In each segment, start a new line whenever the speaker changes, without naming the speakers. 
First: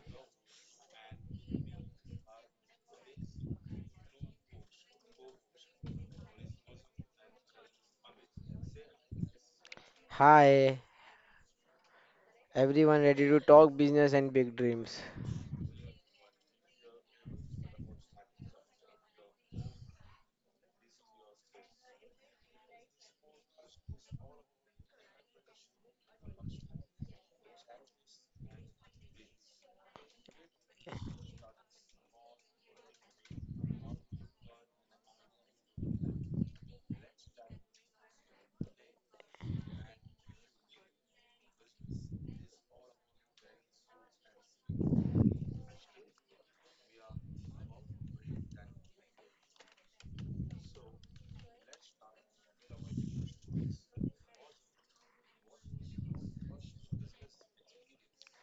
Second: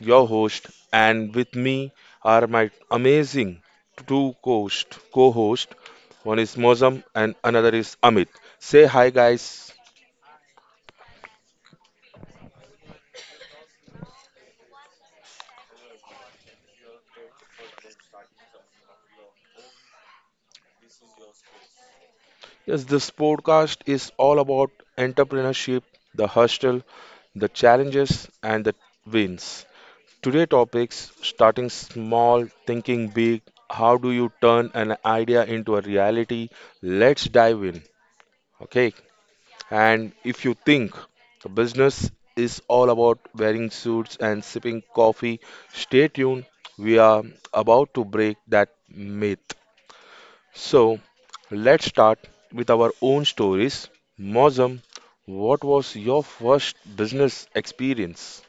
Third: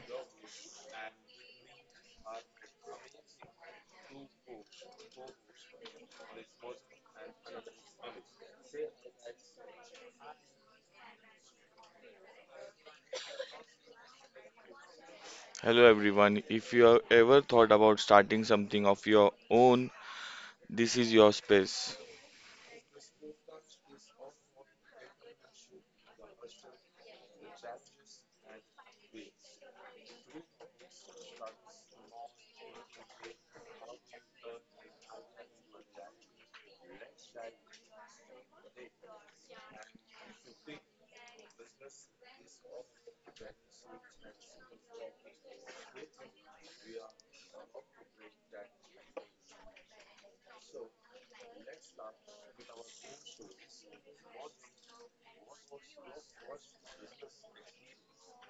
your host, and with me are my amazing two co-host, co-host One is Mozam and another is Amit. Say hi, guys.
Hi, everyone ready to talk business and big dreams?
Hello everyone. If you have ever thought about starting something of your own, this is your space.
Yes, this podcast is all about entrepreneurship, the hustle, the challenges, and the wins. Today topics starting small, thinking big. How do you turn an idea into a reality? Let's dive in. Okay. And if you think the business is all about wearing suits and sipping coffee, stay tuned. We are about to break that myth. So let's start with our own stories. Mozam, what was your first business experience?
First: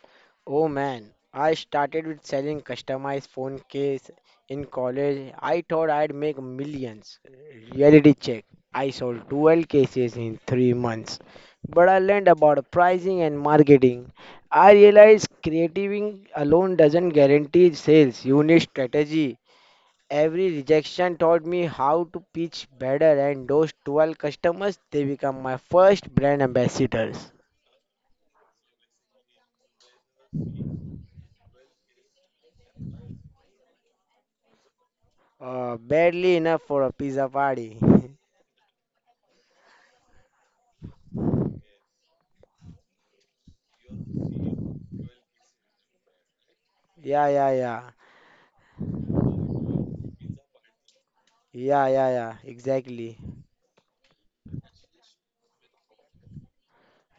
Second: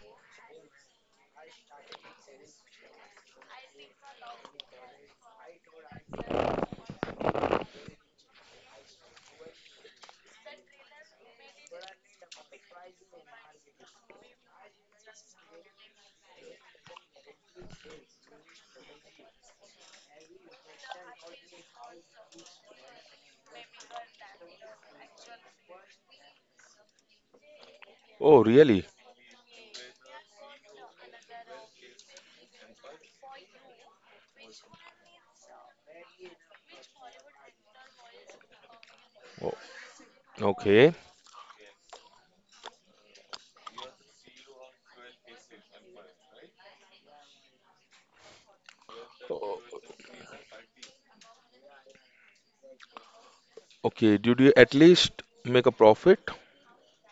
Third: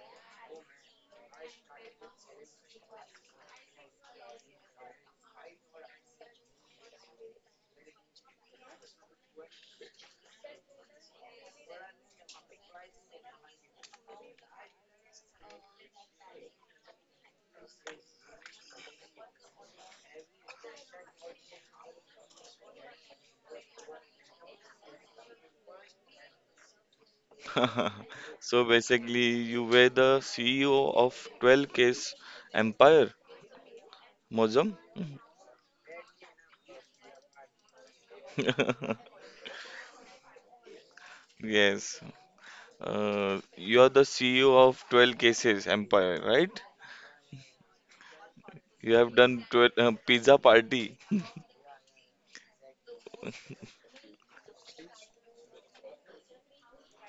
Oh man, I started with selling customized phone case in college. I thought I'd make millions. Reality check. I sold 12 cases in 3 months. But I learned about pricing and marketing. I realized creating alone doesn't guarantee sales. You need strategy. Every rejection taught me how to pitch better, and those 12 customers they become my first brand ambassadors.
Oh,
So
really?
basically, you were the CEO of 12 ks Empire, Mozum.
Barely enough for a pizza party.
O- Okay.
Yes. You are the CEO of 12 Cases Empire, right?
Yeah, yeah, yeah,
You have done 12, pizza party.
yeah, yeah, yeah, exactly.
Okay. Did you at least make a profit,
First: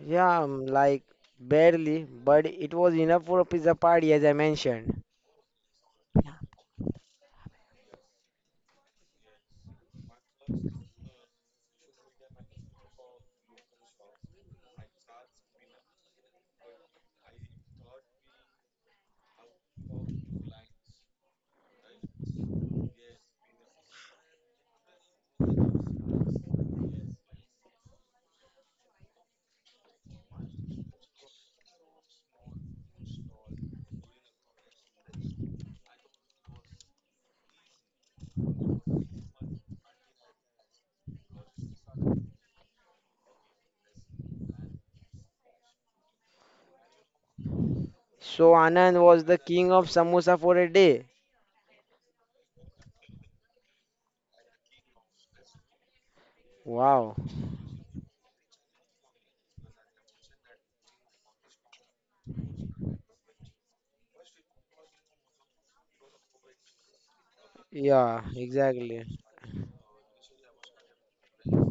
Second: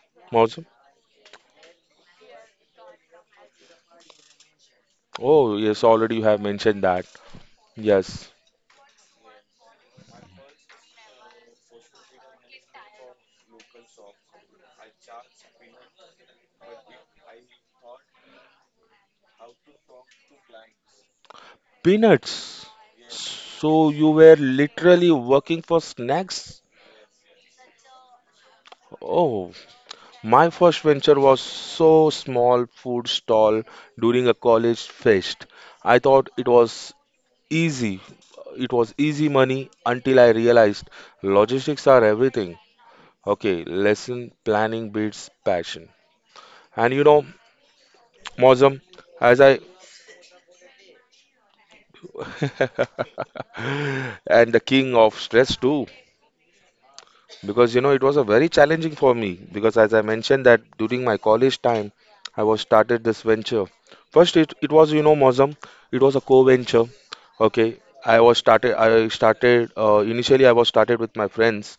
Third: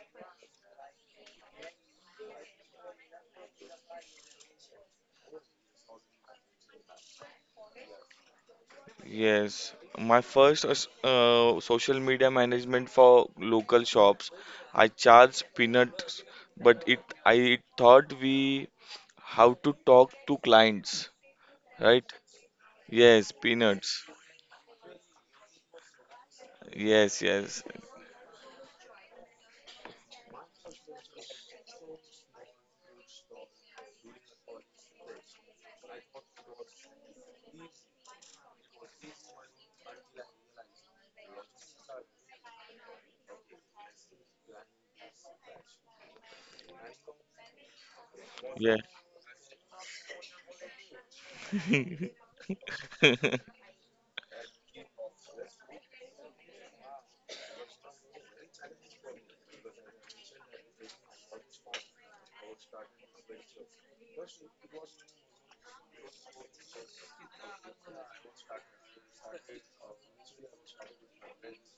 Yeah,
Mozam?
like barely, but it was enough for a pizza party, as I mentioned.
Oh, yes, already you have mentioned that. Yes.
Yes, my first social media management for local shops. I charge peanuts, but it I thought we how to talk to clients, right?
Peanuts.
Yes,
So
peanuts.
you were literally working for snacks?
Yes, yes,
Oh, my first venture was so small food stall during a college fest. I thought it was easy. It was easy money until I realized logistics are everything. Okay, lesson planning beats passion. And you know,
So
yeah,
Mozam,
Anand was
as
the
I
king of samosa for a day.
and the king of stress too.
Wow.
Because you know it was a very challenging for me because as I mentioned that during my college time I was started this venture. First it was you know Mozam, it was a co-venture. Okay,
Yeah,
I
exactly.
started initially I was started with my friends,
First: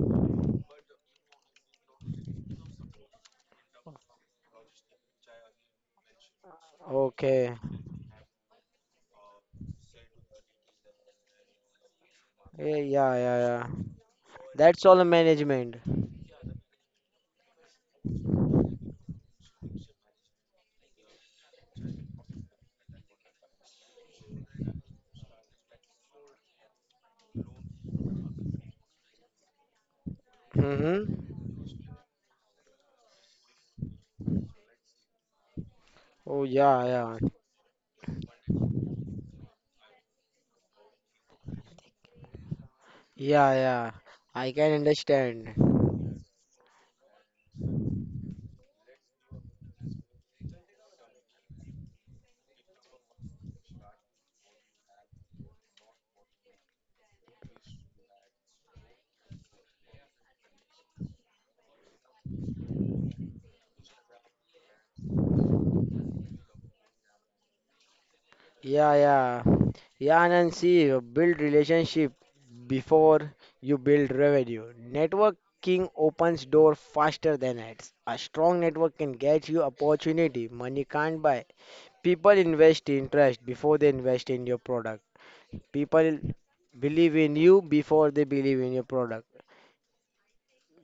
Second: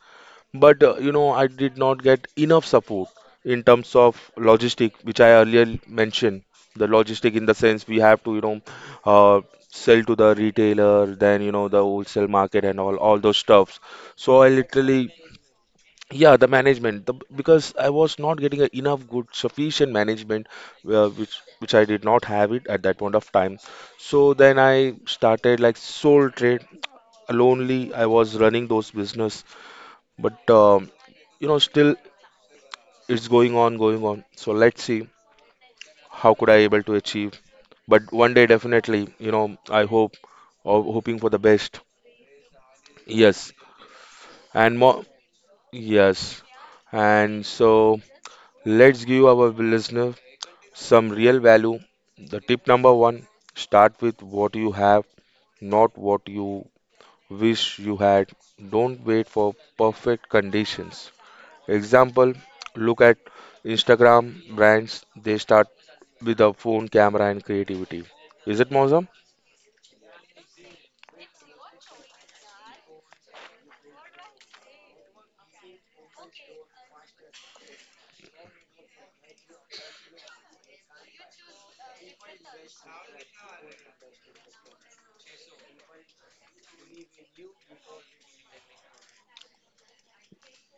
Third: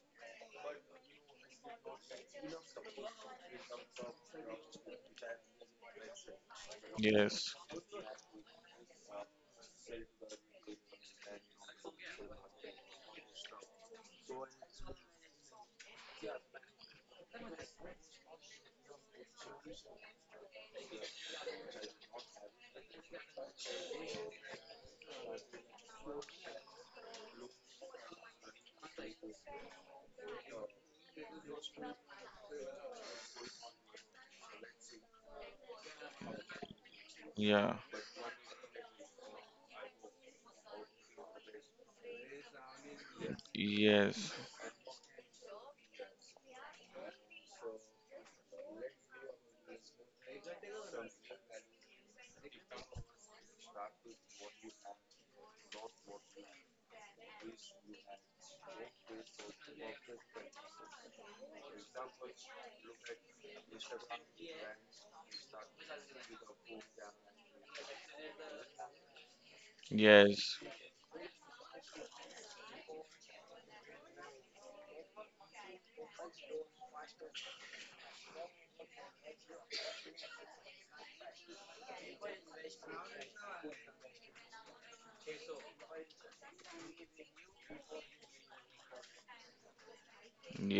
but you know I did not get enough support in terms of logistic which I earlier mentioned. The logistic in the
yes,
Okay.
sense we have to you know uh, sell to the retailer, then you know the wholesale market
Yeah,
and all
yeah,
all
yeah,
those
yeah.
stuffs. So I
That's all
literally
management.
yeah, the management, because I was not getting a enough good, sufficient management, which I did not have it at that point of time. So then I started like sole trade, lonely. I was running those business, but
Mm-hmm.
you know, still it's going on, going on. So let's see how
Oh
could I
yeah,
able to
yeah,
achieve.
yeah,
But one day definitely, you know, I hope or hoping for the best.
yeah,
Yes,
yeah.
yes,
I can
and more.
understand.
Yes, and so let's give our listener some real value. The tip number one start with what you have, not what you wish you had. Don't wait for perfect conditions. Example look at Instagram brands, they start with a phone, camera, and creativity. Is it
Yeah,
more?
yeah, yeah. Anand,
yes,
see, build relationship before you build revenue. Networking opens door faster than ads. A strong network can get you opportunity money can't buy. People invest in trust before they invest in your product. People believe in you before they believe in your product.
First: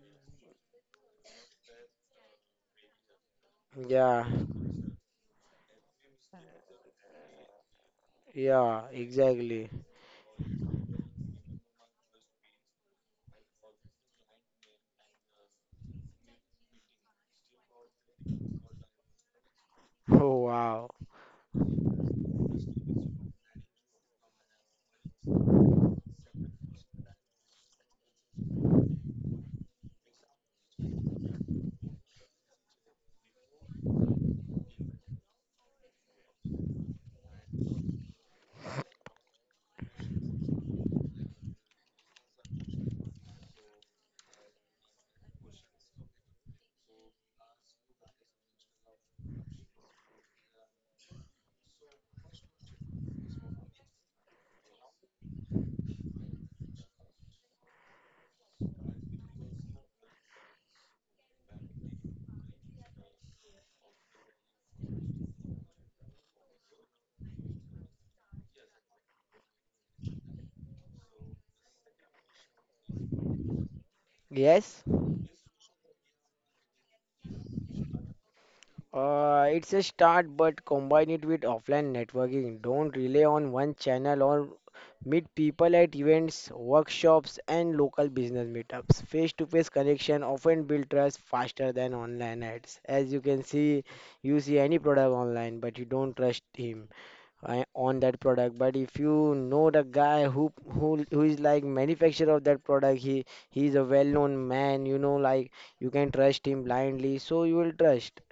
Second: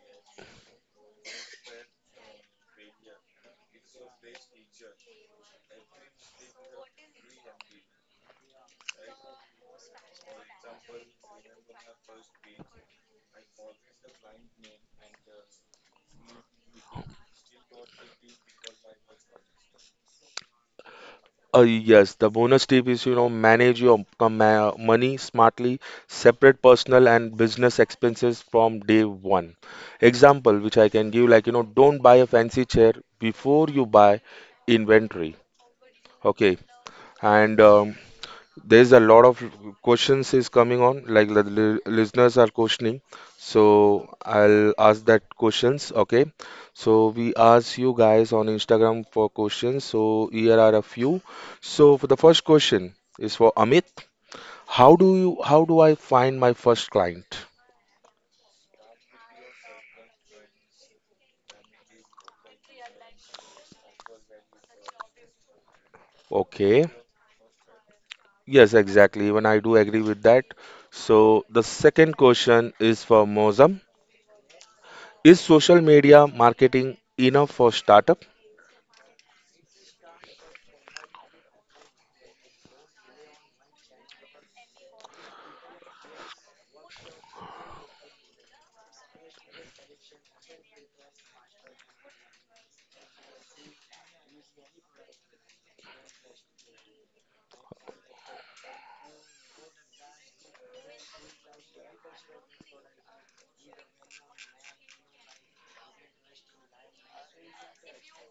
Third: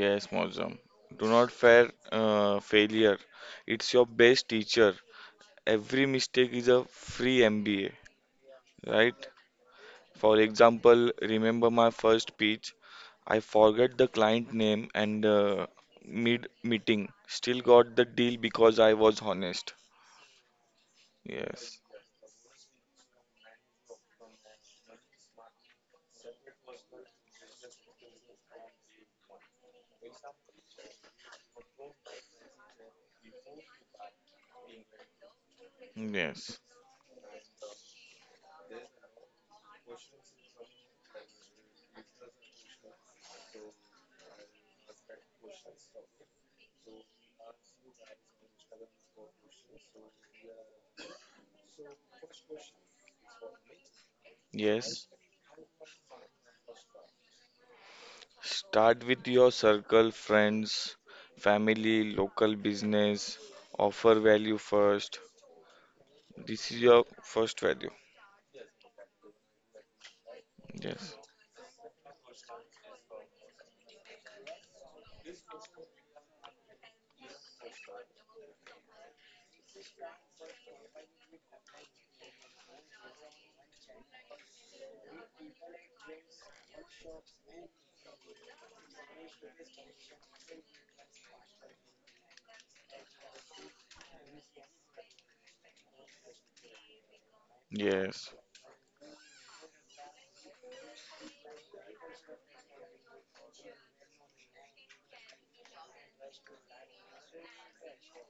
yes, Mozam. Do not fear failure. It's your
Yeah,
best teacher. Every mistake is a free MBA,
yeah,
right?
exactly.
For example, remember my first pitch. I forgot the client name and mid meeting. Still got the deal because I was honest.
Oh wow.
Yes.
Yes, the bonus tip is, you know, manage your money smartly, separate personal and business expenses from day one. Example, which I can give, like, you know, don't buy a fancy chair before you buy inventory. Okay,
Yes.
and there's a lot of questions is coming on, like the listeners are questioning. So I'll ask that questions. Okay. So we asked you guys on Instagram for questions. So here are a few. So for the first question is for Amit.
Yes.
How do I find my first client?
Start with your circle, friends, family, local business. Offer value first. This is
Okay.
your first value.
Yes, exactly. Even I do agree with that.
Yes.
So the second question is for Mozam.
Yes.
Is social media marketing enough for startup?
It's a start, but combine it with offline networking. Don't rely on one channel or meet people at events, workshops, and local business meetups. Face-to-face connection often build trust faster than online ads. As you can see, you see any product online, but you don't trust him on that
Yes.
product. But if you know the guy who is like manufacturer of that product, he is a well-known man. You know, like you can trust him blindly, so you will trust.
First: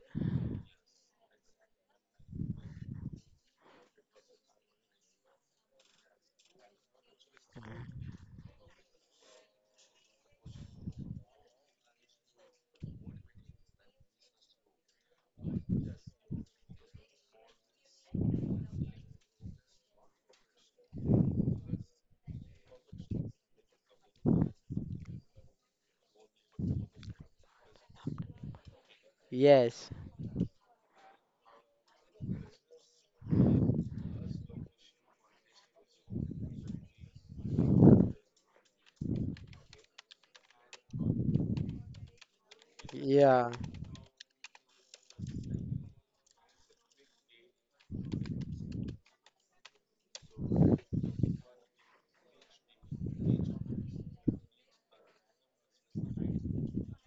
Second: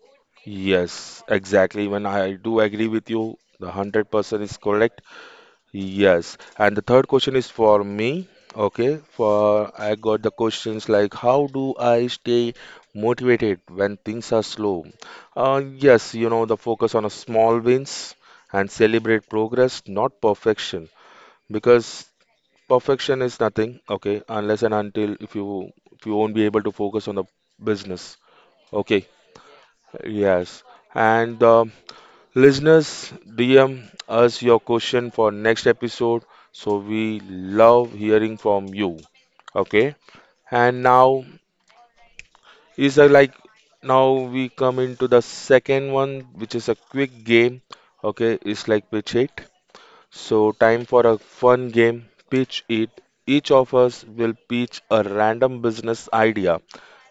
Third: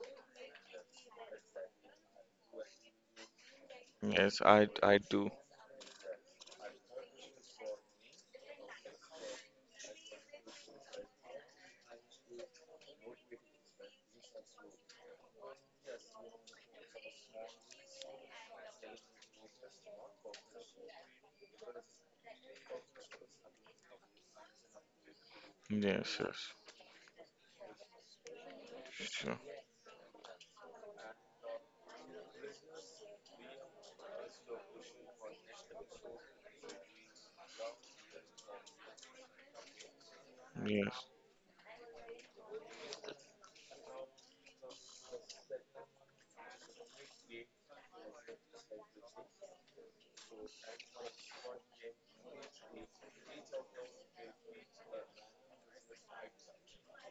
Yes, exactly. Even I do agree with you. The
Yes,
100% is
I
correct.
do.
Yes. And the third question is for me. Okay. For I got the questions like how do I stay motivated when things are slow? Yes, you know, the focus on a small wins and celebrate progress, not perfection. Because perfection is nothing, okay, unless and until if you
Yes,
won't be
yes.
able to focus on the business. Okay.
Sure.
Yes.
Yes. And listeners, DM us your question for next episode. So we love hearing from you. Okay. And
Yes.
now is a like
Yeah.
now we come into the second one, which is a quick game. Okay, it's like pitch it. So time for a fun game, pitch it. Each of us will pitch a random business idea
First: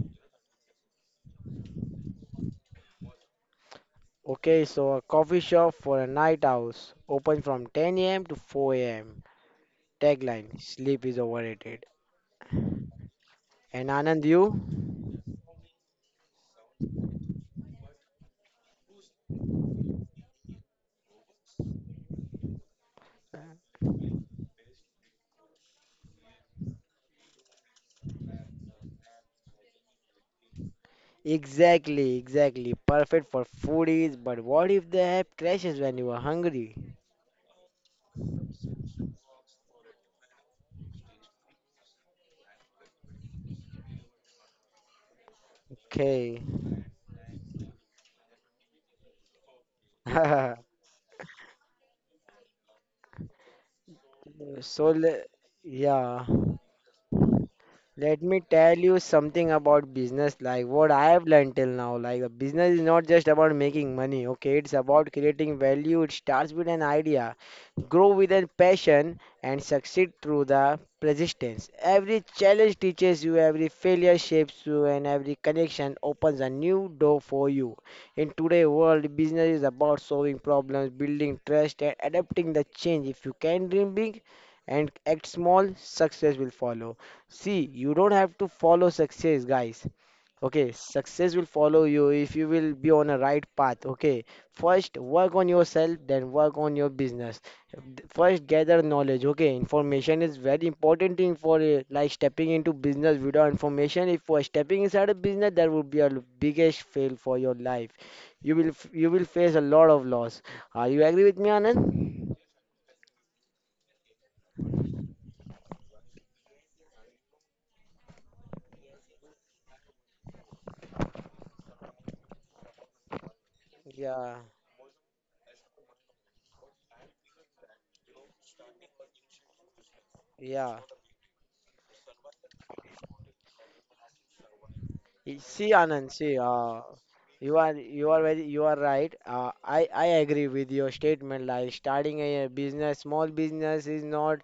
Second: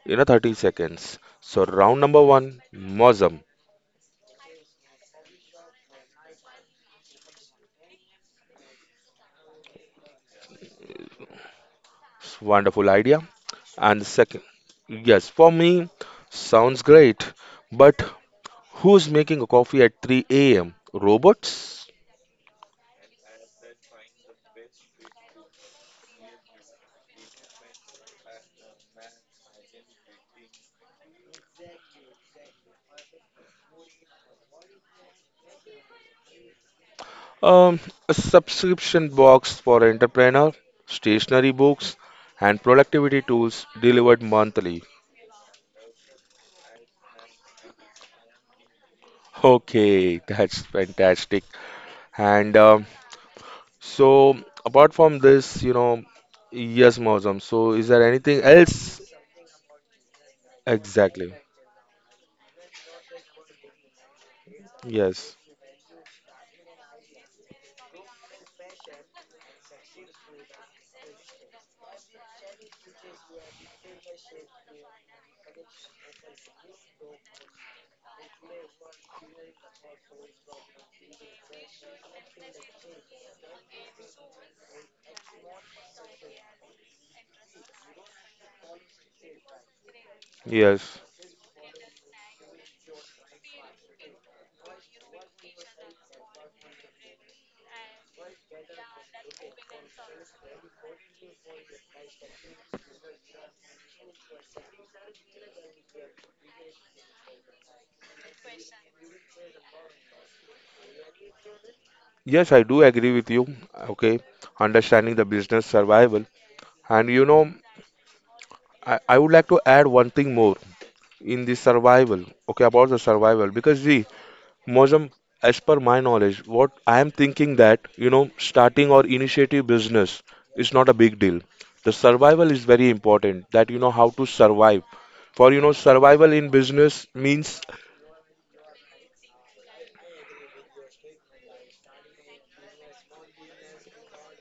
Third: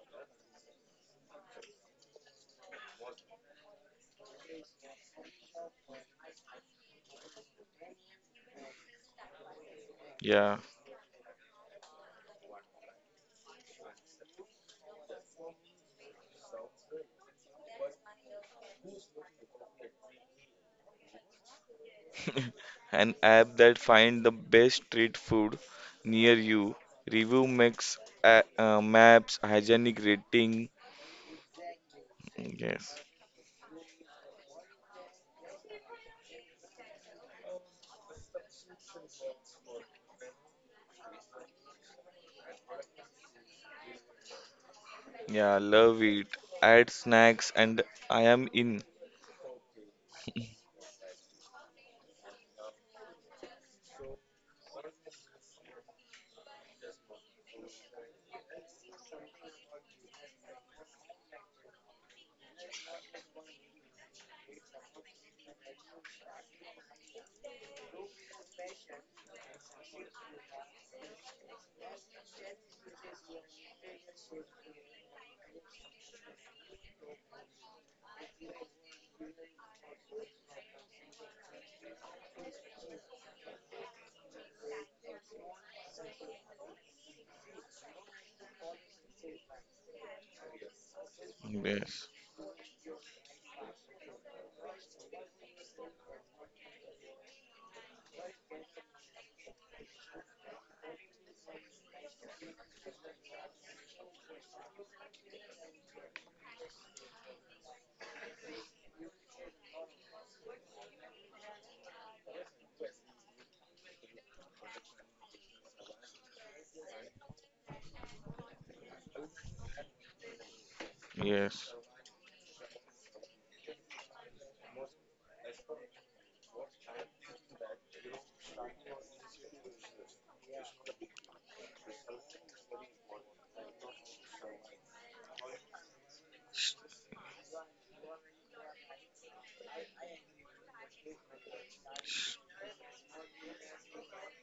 in a 30 seconds. So round number one, Mozum.
Okay, so a coffee shop for a night house, open from 10 a.m. to 4 a.m.
Yeah.
Tagline, sleep is overrated.
Wonderful idea.
And
And
Anand,
second,
you?
yes, for me, sounds great, but who's making a coffee at 3 a.m.? Robots?
An app that find the best street food near you. Review mix, maps, hygienic rating.
Exactly, exactly.
Yes.
Perfect for foodies, but what if the app crashes when you are hungry?
Um, a subscription box for entrepreneur, stationery books, and productivity tools delivered monthly.
Yeah, love it.
Okay.
Add snacks and I am in.
Okay, that's fantastic. And so,
So,
apart from
le-
this, you know,
yeah.
yes, Mausam. So, is there
Let me
anything
tell you
else?
something about business, like what I have
Exactly.
learned till now. Like, the business is not just about making money, okay? It's about
Yes.
creating value. It starts with an idea, grow with a passion, and succeed through the persistence. Every challenge teaches you, every failure shapes you, and every connection opens a new door for you. In today's world, business is about solving problems, building trust, and adapting the change. If you can dream big and act small, success will follow. See, you don't have to follow success, guys. Okay,
Yes.
success will follow you
Yes.
if you will be on a right path. Okay, first work on yourself, then work on your business. First, gather knowledge. Okay, information is very important thing for like stepping into business without information. If you are stepping inside a business, that would be biggest fail for your life. You will face a lot of loss. Are you agree with me, Anand?
Yes, I do agree with you. Okay, understanding the business survival. And you know, I would like to add one thing more in the
Yes.
survival. Okay, about the survival. Because see,
Yeah,
Mosam, as per my knowledge, what I am thinking that, you know, starting or initiative business is
yeah.
not a big deal. The survival is very important, that you know how to survive. For you
See,
know,
Anand, see,
survival in business
you
means,
are you are very you are right. I agree with your statement. Like starting a business, small business is not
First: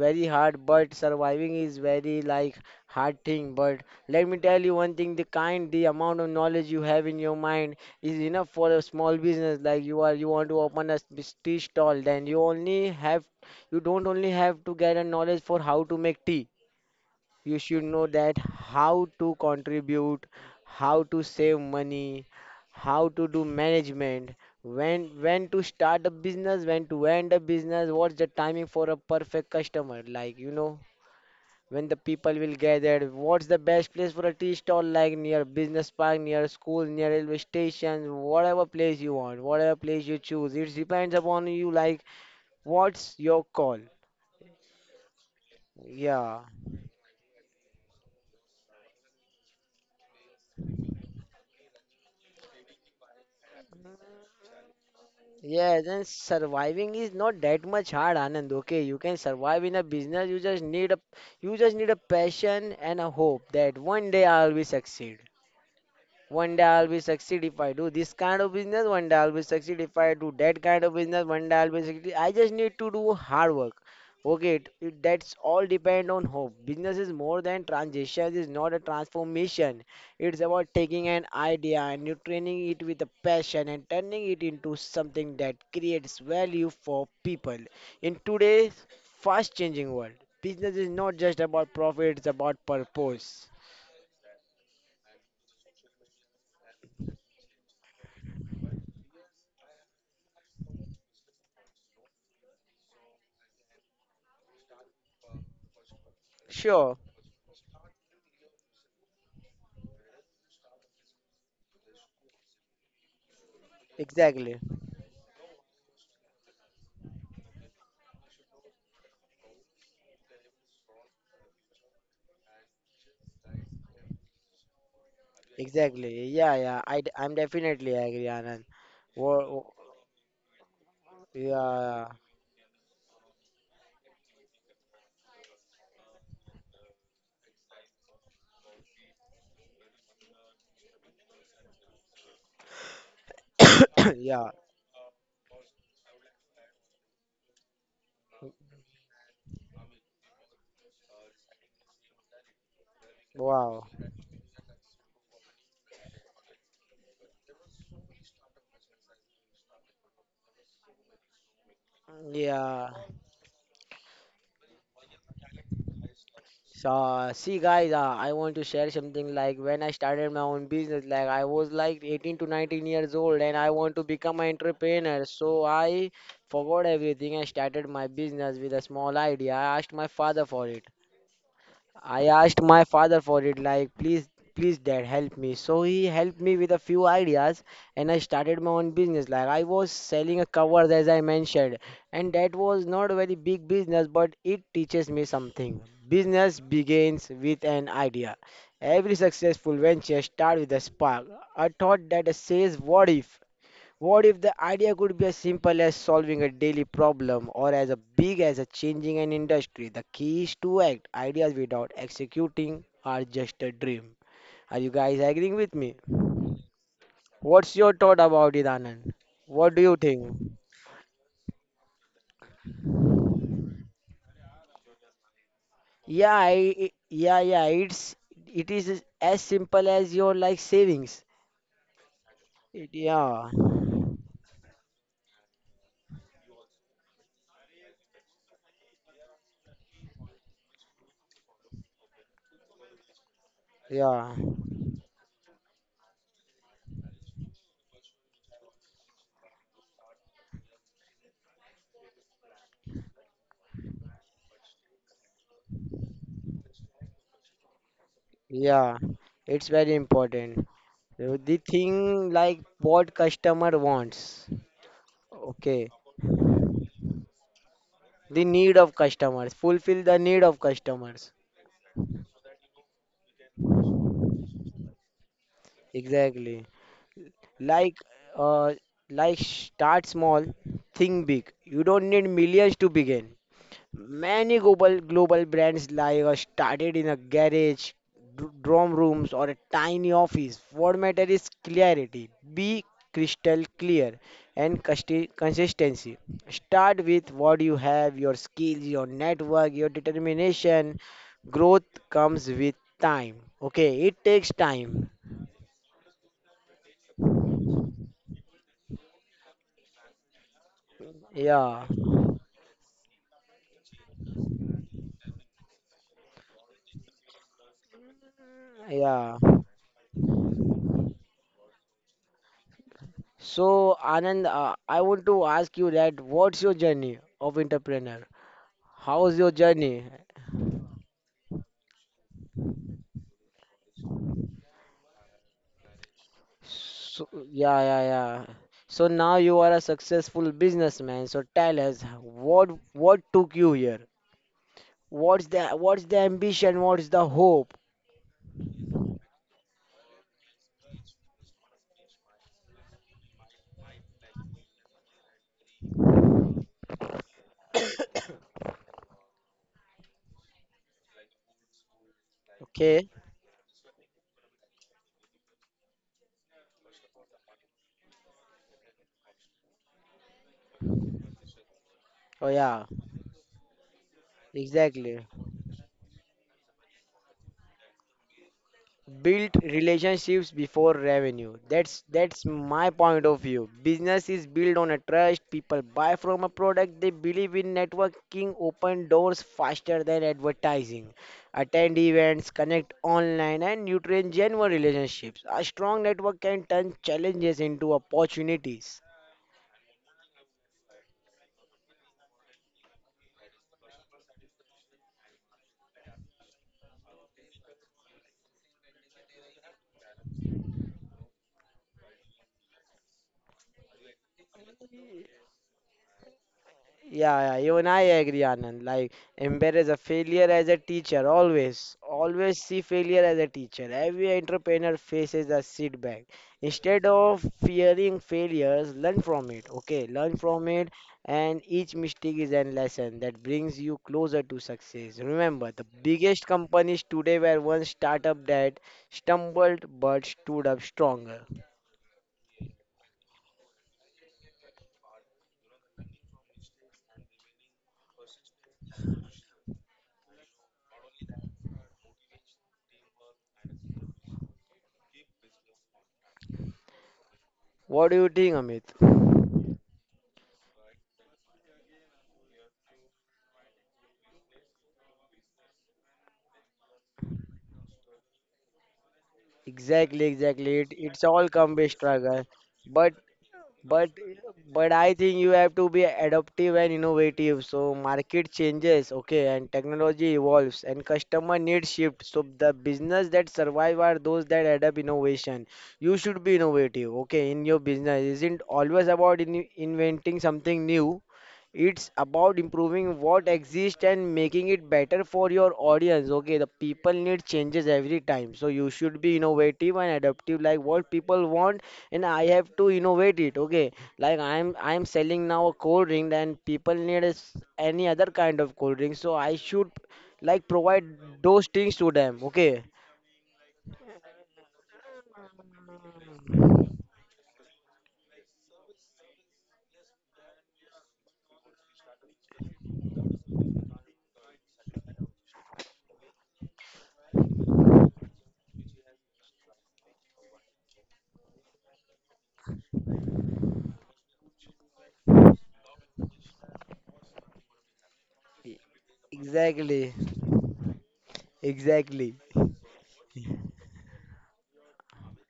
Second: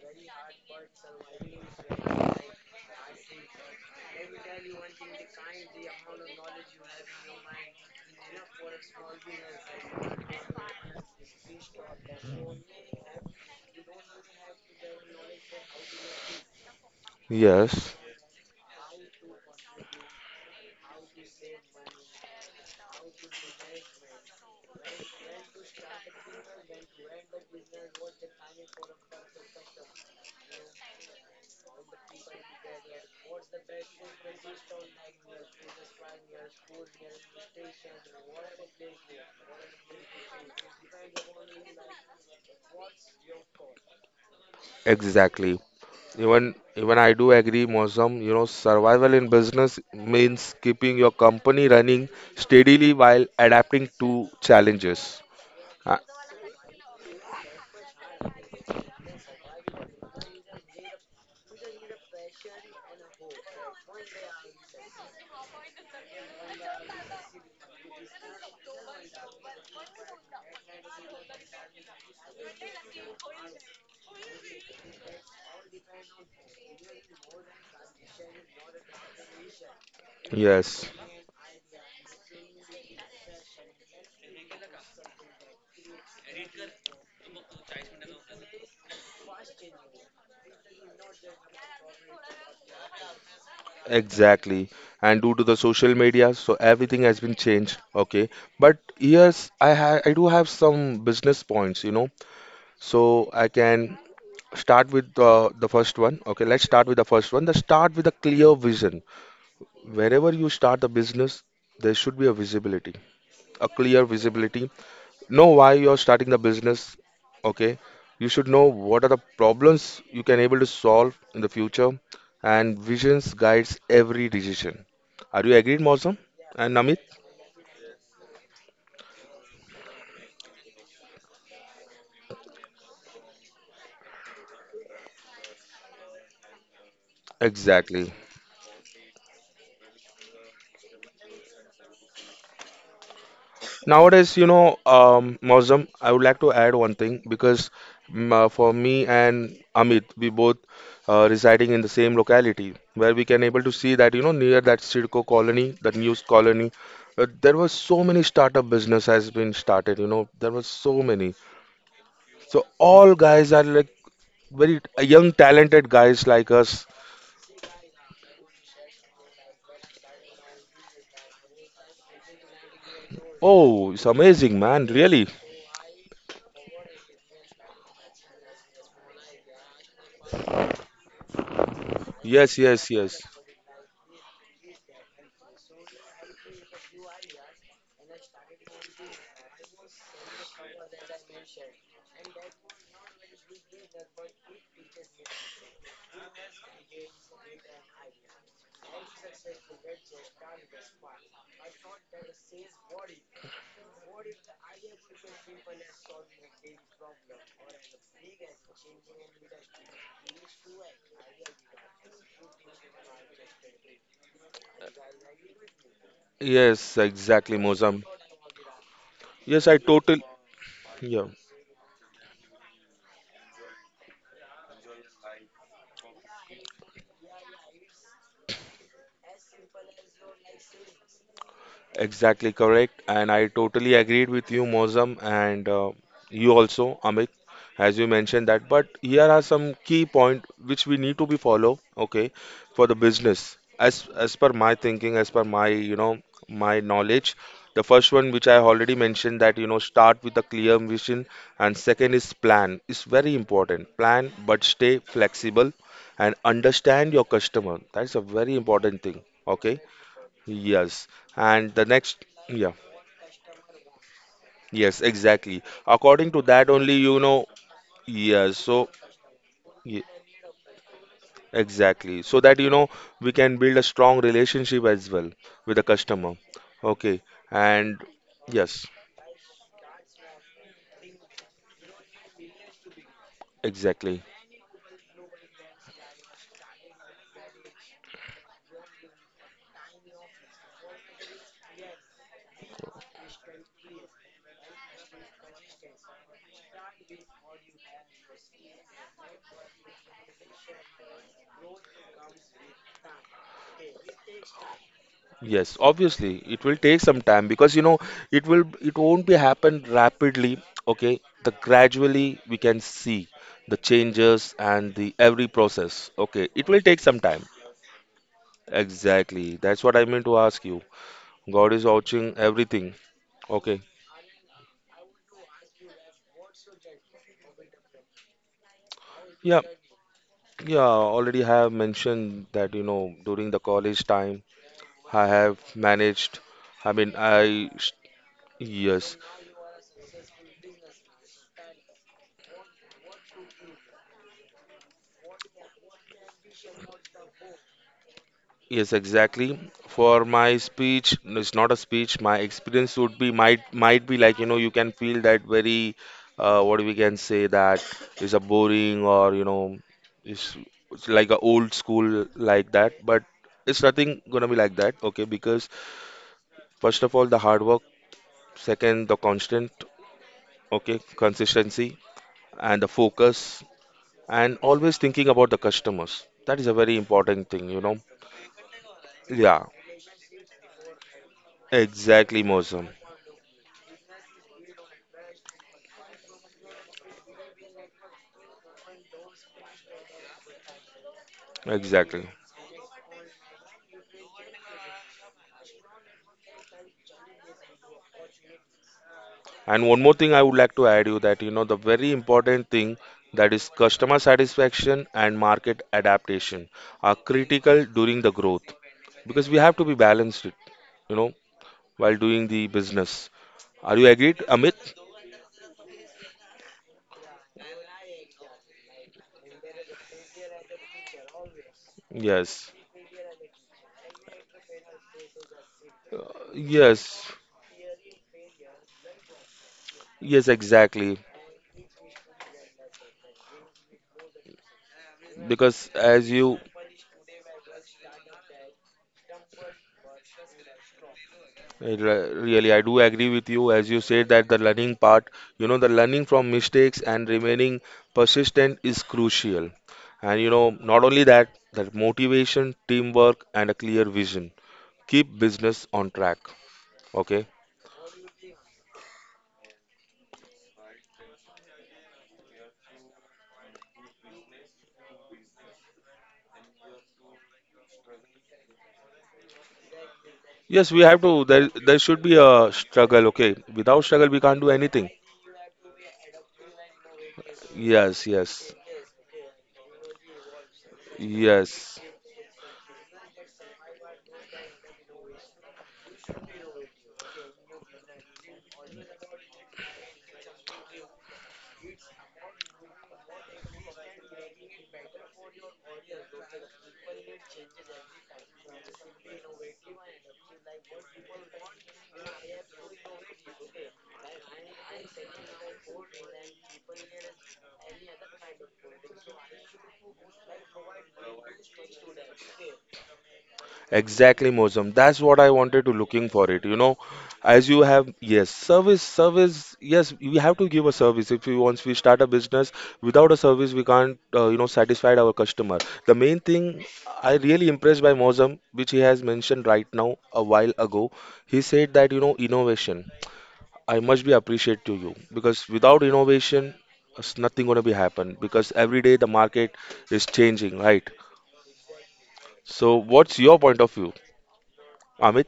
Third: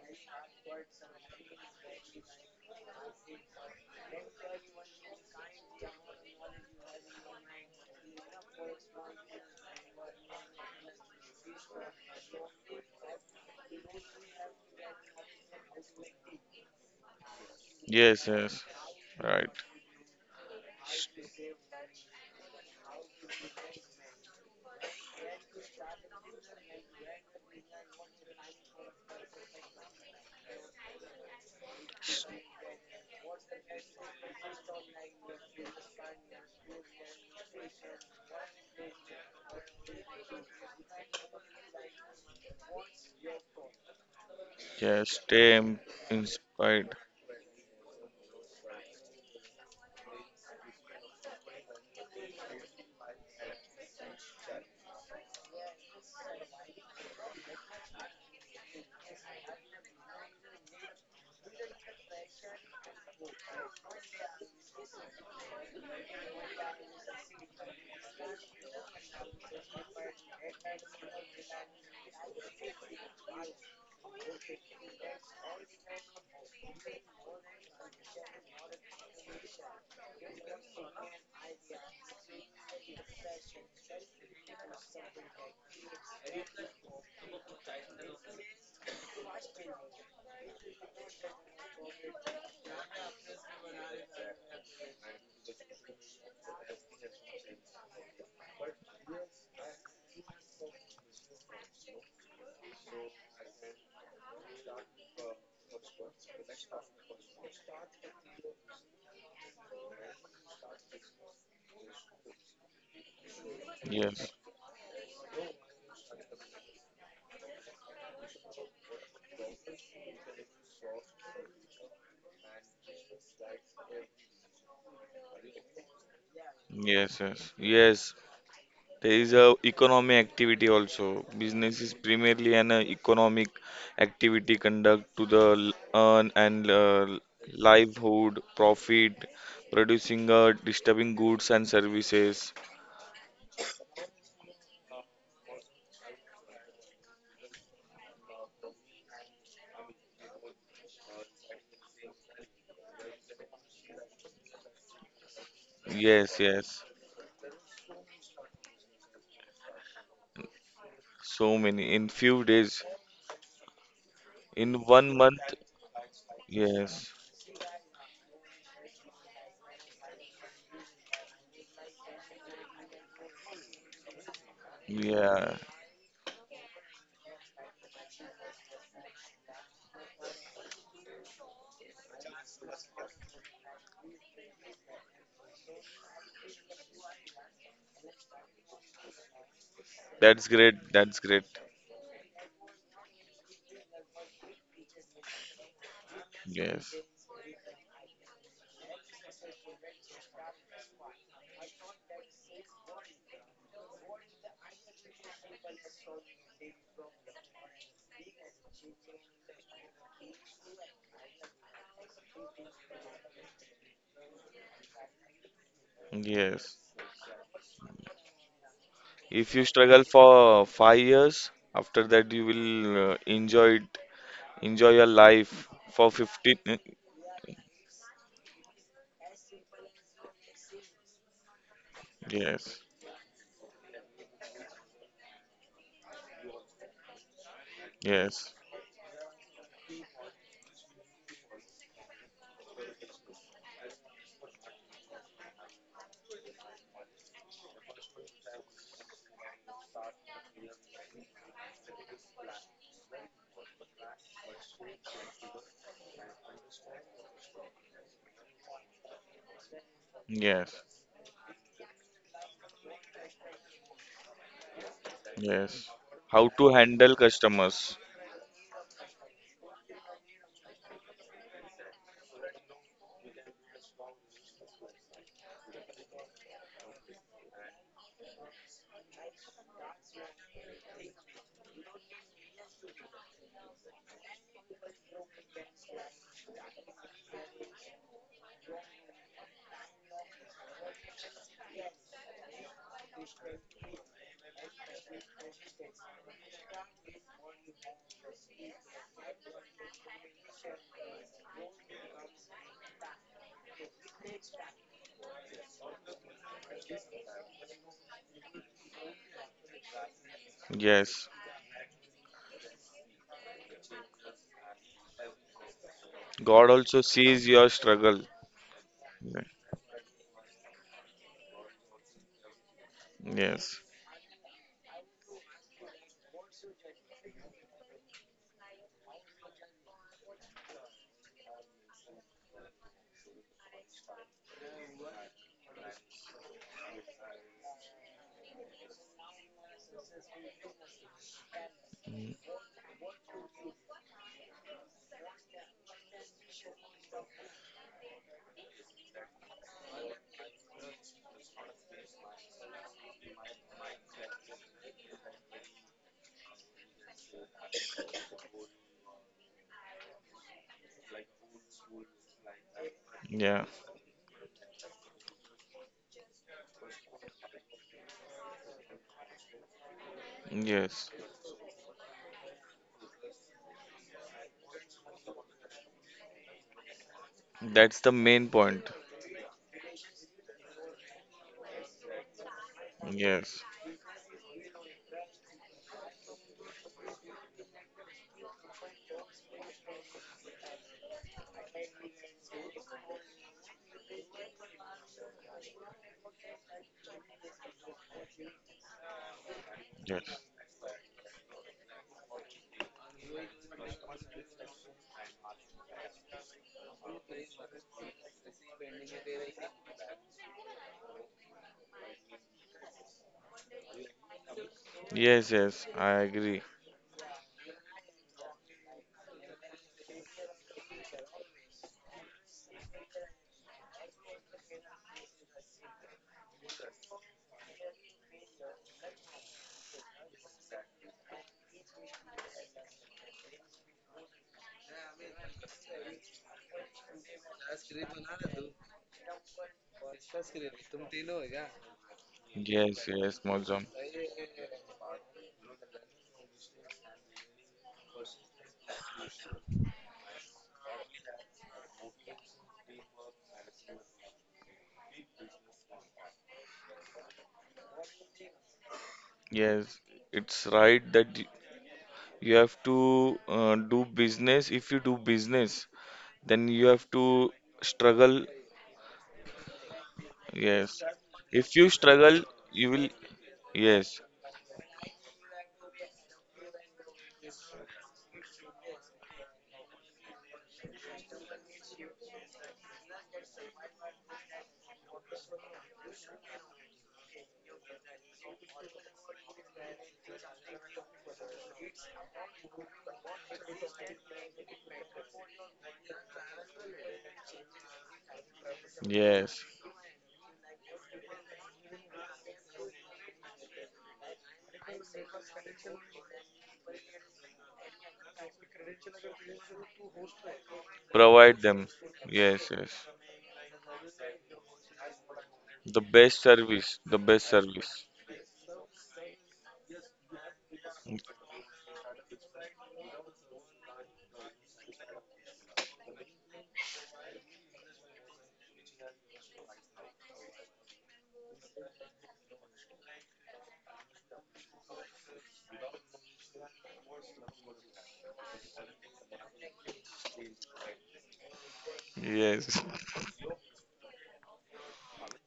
very hard, but surviving is very like hard thing. But let me tell you one thing: the kind, the amount of knowledge you have in your mind is enough for a small business. Like you are you want to open tea stall, then you only have you don't only have to get a knowledge for how to make tea, you should
yes,
know
Yes,
that
yes.
how to
Right.
contribute, how to save money, how to do management, when to start a business, when to end a business, what's the timing for a perfect customer, like you know when the people will gather, what's the best place for a tea stall, like near business park, near school, near railway station, whatever place you want, whatever place you choose it depends upon you, like what's your call.
Yes, stay
exactly.
in-
Yeah.
Even
inspired.
I do agree, Mosam, you know, survival in business means keeping your company running steadily while adapting to challenges.
Yes,
Uh,
and surviving is not that much hard, Anand. Okay, you can survive in a business. You just need a you just need a passion and a hope that one day I'll be succeed. One day I'll be succeed if I do this kind of business. One day I'll be succeed if I do that kind of business. One day I'll be succeed. I just need to do hard work. Okay, that's all depend on hope. Business is more than transition. It's not a transformation. It's about
yes,
taking an idea and you training it with a passion and turning it into something that creates value for people. In today's fast-changing world, business is not just about profit. It's about purpose.
exactly. And due to the social media, so everything has been changed. Okay, but yes, I do have some business points, you know, so I can start with the first one. Okay, let's start with
Sure,
the first one. The start with a clear vision. Wherever you start a business, there should be a visibility, a clear
Yes.
exactly.
visibility know why you're starting the business, okay, you should know what are the problems you can able to solve in the future, and visions guides every decision. Are you agreed, Mosam
Exactly. Yeah,
and
yeah.
Namit?
Yes,
I'm
yes.
definitely
Yes,
agree, Anand.
there is a
Wo-
economy activity also. Business is
yeah,
primarily an economic activity conduct to the earn and
Exactly.
livelihood, profit, producing disturbing goods and services.
Nowadays, you
yeah.
know, Mausam, I would like to add one thing because for me and Amit, we both residing in the same locality where we can able to
Wow.
see that, you know, near that Sidco colony, that news
Yes,
colony,
yes.
there was so many startup business has been started, you know, there was so many.
So many in few
So
days,
Yeah.
all guys are like
in
very
one
young,
month.
talented guys like us.
So,
Yes,
see, guys, I want to share something like when I started my own business, like I was like 18 to 19 years old and I
Oh,
want to
it's
become an
amazing, man,
entrepreneur.
really.
yeah.
So, I forgot everything. I started my business with a small idea. I asked my father for it. I
Yes,
asked my
yes, yes.
father for it, like, please, please, dad, help me. So he helped me with a few ideas, and I started my own business. Like, I was selling a
That's great.
covers, as I
That's great.
mentioned, and that was not a very big business, but it teaches me something. Business
Yes,
begins with an idea. Every successful venture starts with a spark, a thought that says, what if? What if the idea could be as simple as solving a daily problem or as a big as a changing an industry? The key is to act. Ideas without executing are just a dream. Are you guys agreeing with me?
yes.
Yes, exactly,
What's your
Mausam.
thought about it, Anand?
If you
Yes,
What
I
do you
struggle
totally,
think?
for five
yeah.
years, after that you will enjoy it enjoy your life for
Yeah,
15
yeah, yeah. It is as simple as your like savings.
Exactly
yes,
correct, and I
Yeah,
totally agreed with you, Mozam, and you also, Amit, as you mentioned
yes,
that. But here are some key point which we need to be follow, okay, for the business. As
yeah,
as per my thinking, as per my you know my knowledge, the first one which I already mentioned that you know start with a clear vision, and second is plan. It's very important. Plan, but stay flexible and understand your customer. That's a very
yeah.
important thing.
It's
Okay.
very important.
yes,
Yes,
The
and the next,
thing like
yeah,
what customer wants.
yes, exactly.
Okay.
yes,
According to
how
that,
to
only
handle
you know,
customers
The
yes,
need
so
of customers.
ye-
Fulfill the need of customers.
exactly, so that you know, we can build a strong relationship as well with the customer.
Exactly.
Okay,
Like
and
uh
yes,
like start small, think big. You don't need millions to begin.
exactly.
Many global brands started in a garage, dorm rooms, or a tiny office. What matter is clarity. Be crystal clear and consistency. Start with what you have, your skills, your network, your determination. Growth comes with time. Okay, it takes time.
Yes, obviously, it will take some time because you know, it won't be happen rapidly. Okay,
yes,
the
Yeah,
gradually we can see the changes and the every process. Okay, it
god
will take
also
some time.
sees your struggle
yeah.
ye-
Exactly. That's what I meant to ask you. God is watching everything. Okay.
yes,
So Anand, I want to ask you that what's your journey of entrepreneur? How's your
Yeah.
journey?
Yeah. Already have mentioned that, you know, during the college time, I have managed. I mean,
So,
I,
yeah, yeah, yeah. So
yes.
now you are a successful businessman. So tell us what took you here? What's the ambition? What's the hope?
Yes, exactly. For my speech, no, it's not a speech. My experience would be might be like you know you can feel that very, what we can say that is a boring or you know is it's like a old school like that.
Okay.
But
yeah,
it's nothing gonna be like that. Okay, because first of all the hard work, second the constant, okay,
yes,
consistency
Oh
and
yeah,
the focus and always
exactly.
thinking about the customers. That is a very important thing, you know.
that's the main point
Build
Yeah,
relationships before revenue
exactly,
that's my
Mosam.
point of
yes,
view. Business is built on a trust, people buy from a product they believe in, networking open doors faster than advertising, attend
Exactly.
events, connect online and nutrient genuine relationships, a strong network can turn challenges into opportunities.
And one more
yes,
thing I would like to add you that you know the very important thing that is customer satisfaction and market adaptation are critical during the growth because we have to be balanced, you know, while doing the business. Are you agreed, Amit?
yes yes I agree
Yeah, yeah, you and I agree, Anand. Like, embrace a failure as a teacher, always. Always
Yes.
see failure as a teacher. Every entrepreneur faces a setback.
Uh,
Instead
Yes.
of fearing failures, learn from it. Okay, learn
Yes,
from it,
exactly.
and each mistake is a lesson that brings you closer to success. Remember, the
Because as
biggest
you
companies today were once startup that stumbled but stood up stronger.
Really, I do
yes,
agree
yes,
with you
Mozam.
as you said that the learning part, you know, the learning from mistakes and remaining persistent is crucial. And you know, not only that, that motivation, teamwork, and a clear vision keep business on track. Okay.
What do you think, Amit?
Yes, it's right that you have to do business. If you do business then you have to struggle.
Exactly, exactly. It,
Yes, we
Yes.
have
it's
to.
all
There,
come
If you
with
there should be
struggle.
struggle,
a
you will.
But
struggle. Okay. Without
But
Yes.
struggle, we can't do
but
anything.
I think you have to be adaptive and innovative. So
Yes,
market
yes,
changes, okay, and technology evolves and customer needs
yes.
shift. So the business that survive are those that adapt innovation. You should be innovative, okay, in your business. Isn't always about in inventing something new. It's about improving what exists and making it better for your audience. Okay, the people need changes every time. So you should be
Yes.
innovative and adaptive like what people want and I have to innovate it. Okay. Like I'm selling now a cold drink and people need a s any other kind of cold drink. So I should like provide
Provide
those
them.
things to them.
Yes.
Okay.
Yes.
Exactly, Mosam. That's what I wanted to
The
looking
best
for it. You know,
service. The best
as you
service.
have, yes, service, service. Yes, we have to give a service. If we once we start a business without a service, we can't, you know, satisfied our customer. The main thing I really impressed by Mosam, which he has mentioned right now a while ago, he said that you know innovation. I must be appreciate to you because without innovation, it's nothing gonna be happen because
E-
every day the market
Exactly.
is changing, right?
Exactly.
Yes.
So, what's your point of view, Amit?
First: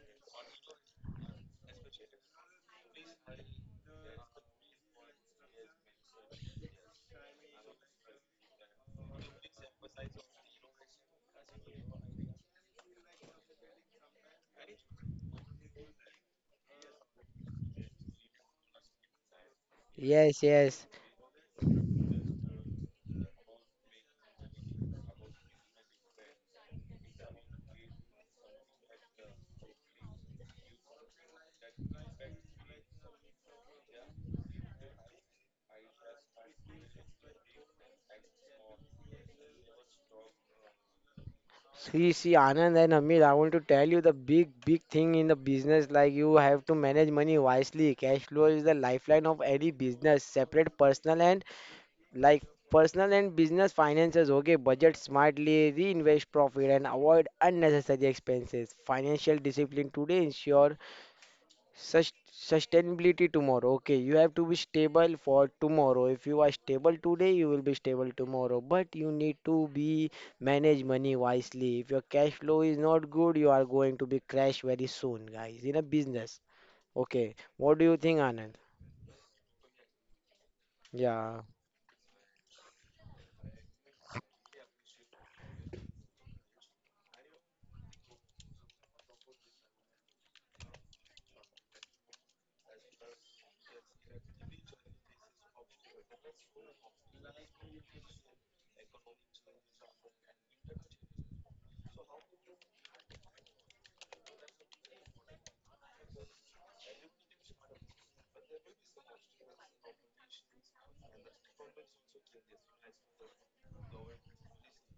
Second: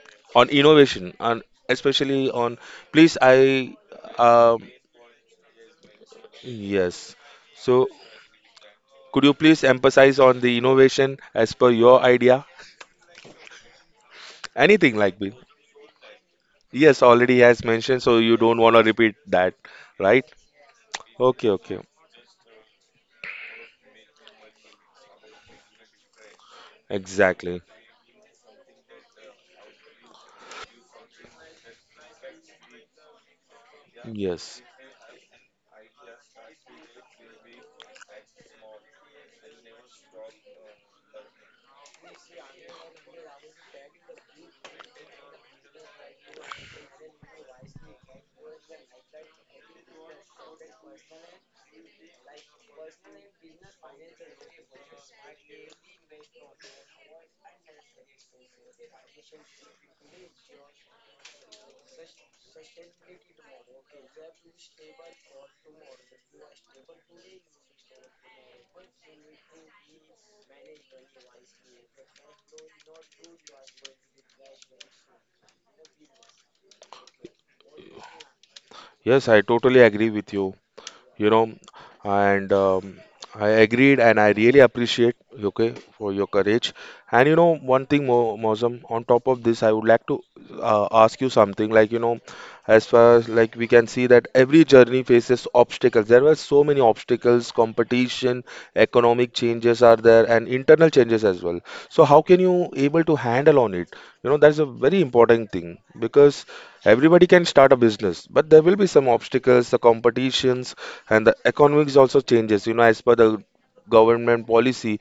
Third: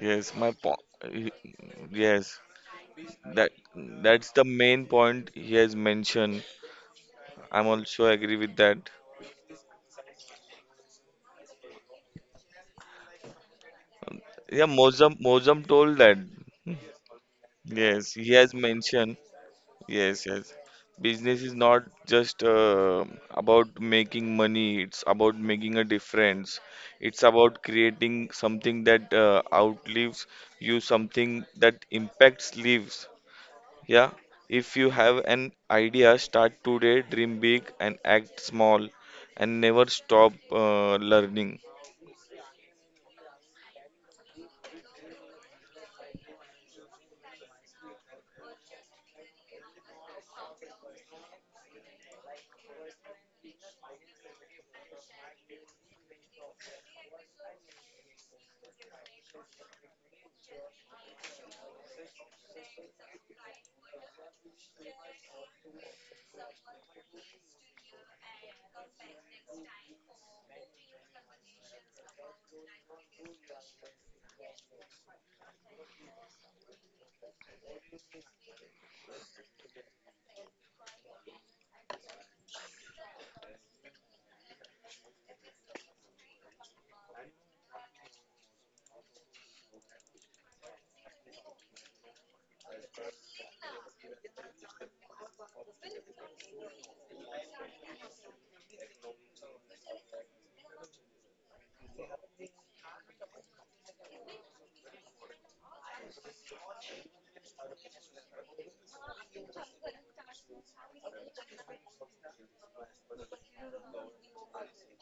Yes.
On
My point.
innovation and especially
Yes.
on, please I
That that's the
um,
main point he has mentioned.
yes,
I'm
so
also agree with that.
could you please emphasize on the innovation as per your idea,
Yeah.
anything
Mozam
like this?
Mozam told that. Hmm.
Yes, already has mentioned
Yes.
so
He
you
has
don't want to repeat
mentioned.
that, right?
Yes,
Yes,
yes.
yes.
Business
Okay,
is
okay.
not just about making money, it's about making a difference. It's about
Exactly.
creating something that outlives you, something that impacts lives. Yeah.
Yes,
If you have an idea, start today, dream big and act small and never stop learning.
See, see, Anand and Amir, I want to tell you the big thing in the business. Like you have to manage money wisely. Cash flow is the lifeline of any business. Separate personal and like personal and business finances. Okay, budget smartly, reinvest profit, and avoid unnecessary expenses. Financial discipline today ensure sustainability tomorrow. Okay, you have to be stable for tomorrow. If you are stable today, you will be stable tomorrow. But you need to be manage money wisely. If your cash flow is not good, you are going to be crash very soon, guys, in a business. Okay, what do you think, Anand?
yes, I totally agree with you, you know.
Yeah,
And I agreed and I really appreciate, okay, for your courage. And you know one thing more, Mozam, on top of this I would like to ask you something. Like, you know, as far as like we can see that every journey faces obstacles. There were so many obstacles, competition, economic changes are there, and internal changes as well. So how can you able to handle on it? You know, that's a very important thing because everybody can start a business, but there will be some obstacles, the competitions and the economics also changes, you know, as per the government policy.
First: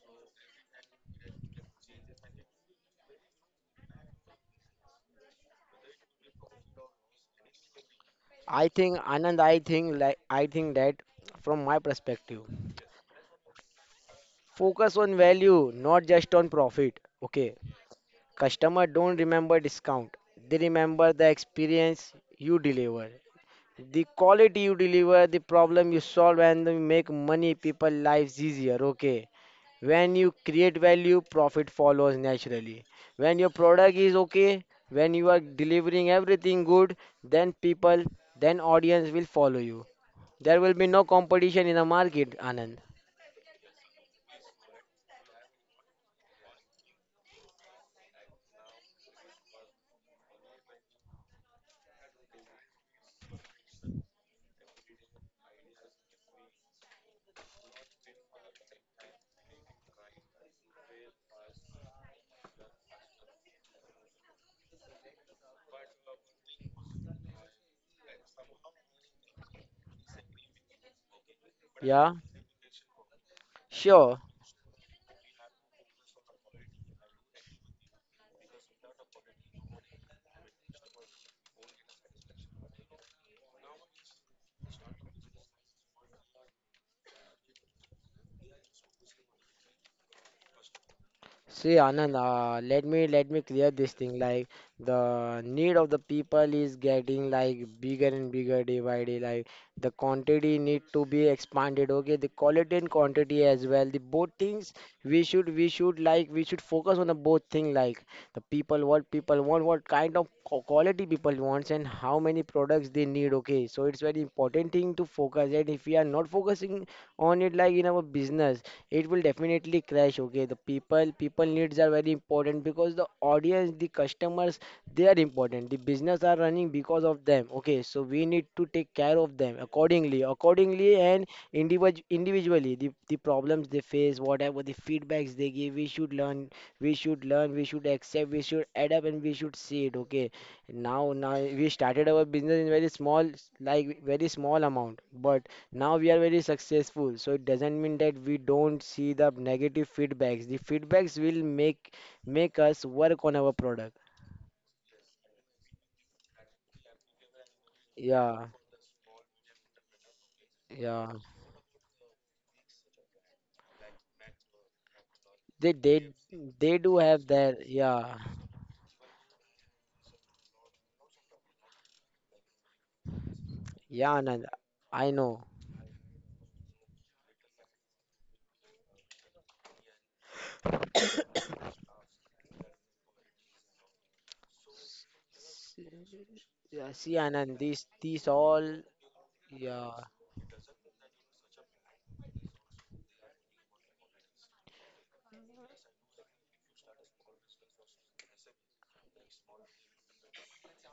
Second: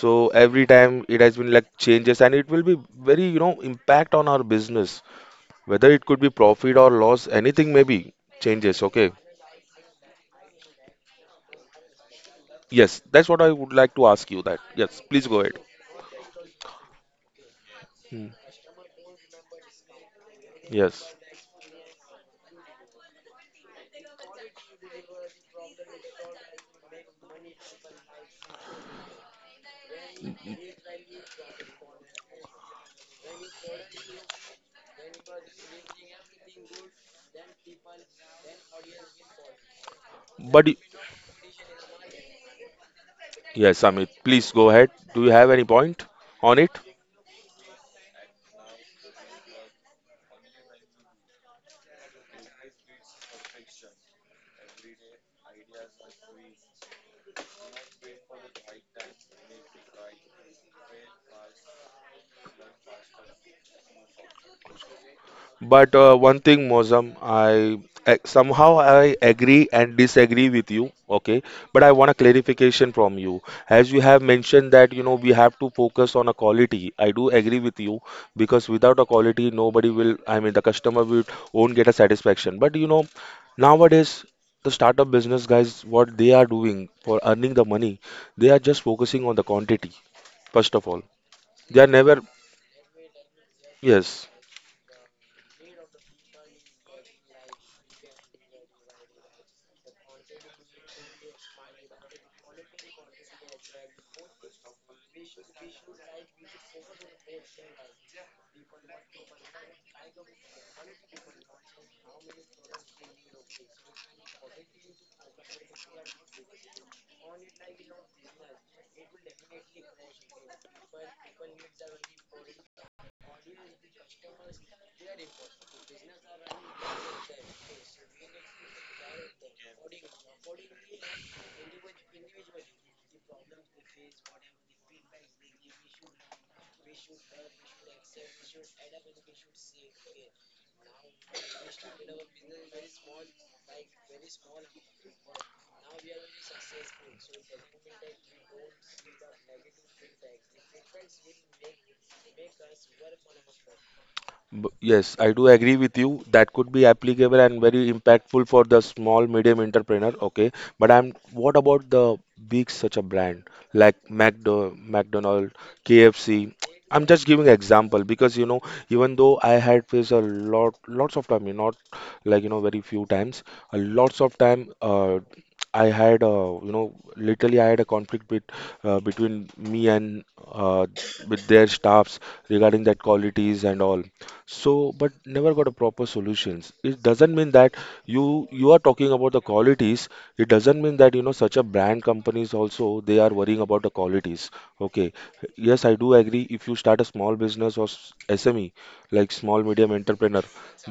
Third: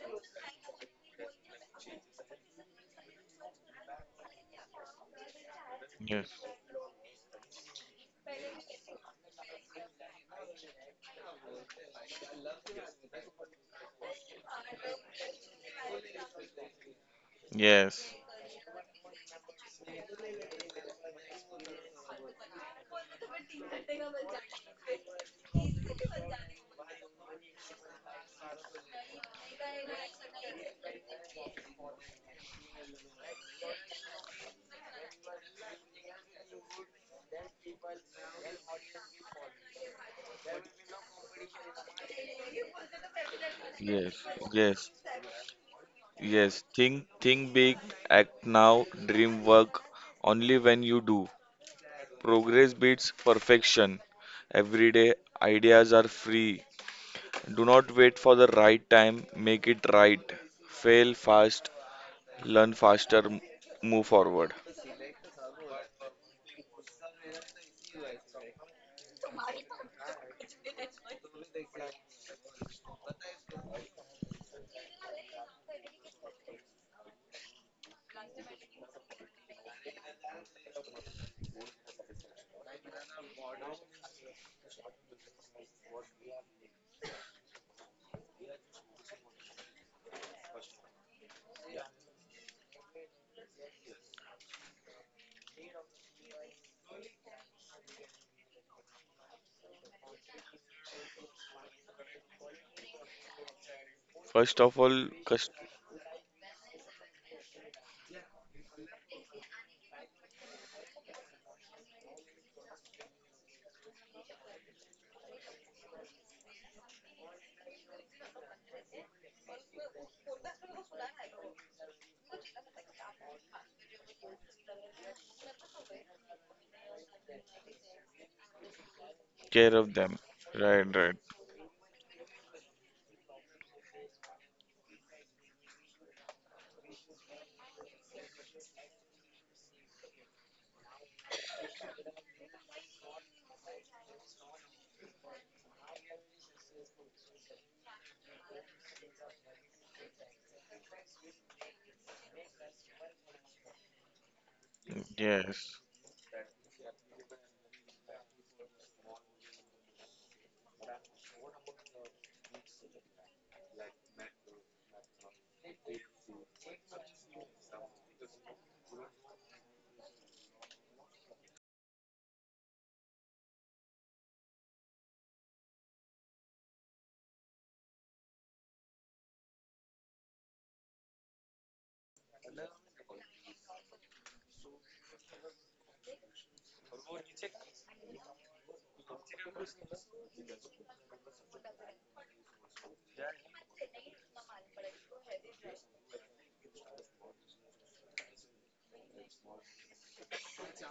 So every time it has been like changes and it will be very, you know, impact on our business, whether it could
Yes.
be profit or loss, anything maybe
I
changes.
think
Okay,
Anand, I think like I think that from my perspective,
yes, that's what I would like to ask you that.
focus
Yes,
on
please go ahead.
value, not just on profit. Okay,
Yes.
Hmm,
customer don't remember discount. They
yes.
remember the experience you deliver, the quality you deliver, the problem you solve, and you make money people lives easier. Okay. When you create value, profit follows naturally. When your product is okay, when you are delivering everything good, then people, then audience will follow you. There
but
will
y-
be no competition in the market, Anand.
yes, Amit,
Yes.
please go ahead,
Yes,
do you have any point on
Yes,
it?
think big, act now, dream work only when you do. Progress beats perfection. Every day, ideas are free. Do not wait for the right time, make it right. Fail fast, learn faster, move forward.
But one thing, Mozam, I somehow I agree and disagree with you. Okay, but I want
Yeah,
a clarification from you. As you
sure.
have mentioned that you know we have to focus on a quality, I do agree with you because without a quality, nobody will. I mean, the customer will won't get a satisfaction. But you know, nowadays the startup business guys, what they are doing for earning the money, they are just focusing on the quantity, first of all.
See,
They are
Anand,
never,
let me clear this thing.
yes.
Like the need of the people is getting like bigger and bigger day by day. Like the quantity need to be expanded. Okay, the quality and quantity as well. The both
First
things
of all,
we
cus-
should we should like we should focus on the both thing. Like the people, what people want, what kind of quality people wants, and how many products they need. Okay, so it's very important thing to focus. That if we are not focusing on it like in our business, it will definitely crash. Okay, the people needs are very important because the audience, the customers, they are important, the business are running because of them. Okay, so we need to take care of them
care of them.
accordingly
Right,
accordingly
right.
and individually the problems they face, whatever the feedbacks they give, we should learn, we should accept, we should adapt, and we should see it. Okay, now we started our business in very small, like very small amount, but now we are very successful. So it doesn't mean that we don't see the negative feedbacks. The feedbacks will make us work on our product.
Yes, I do
Yes.
agree with you. That could be applicable and very
Yeah,
impactful for the small, medium entrepreneur. Okay, but
yeah.
I'm, what about the big such a brand like McDonald,
They they
KFC?
they do
I'm
have
just giving
their,
example
yeah.
because you know, even though I had faced a lot, lots of time, you know, not like you know very few times, a
Yeah,
lots of
Anand.
time.
I know.
I had you know, literally I had a conflict with between me and uh, with their staffs regarding that qualities and all. So, but never got a proper solutions.
Yeah,
It
see
doesn't mean
Anand,
that
these
you are
all.
talking about the
Yeah.
qualities. It doesn't mean that you know such a brand companies also they are worrying about the qualities. Okay, yes, I do agree. If you start a small business or SME, like small medium entrepreneur,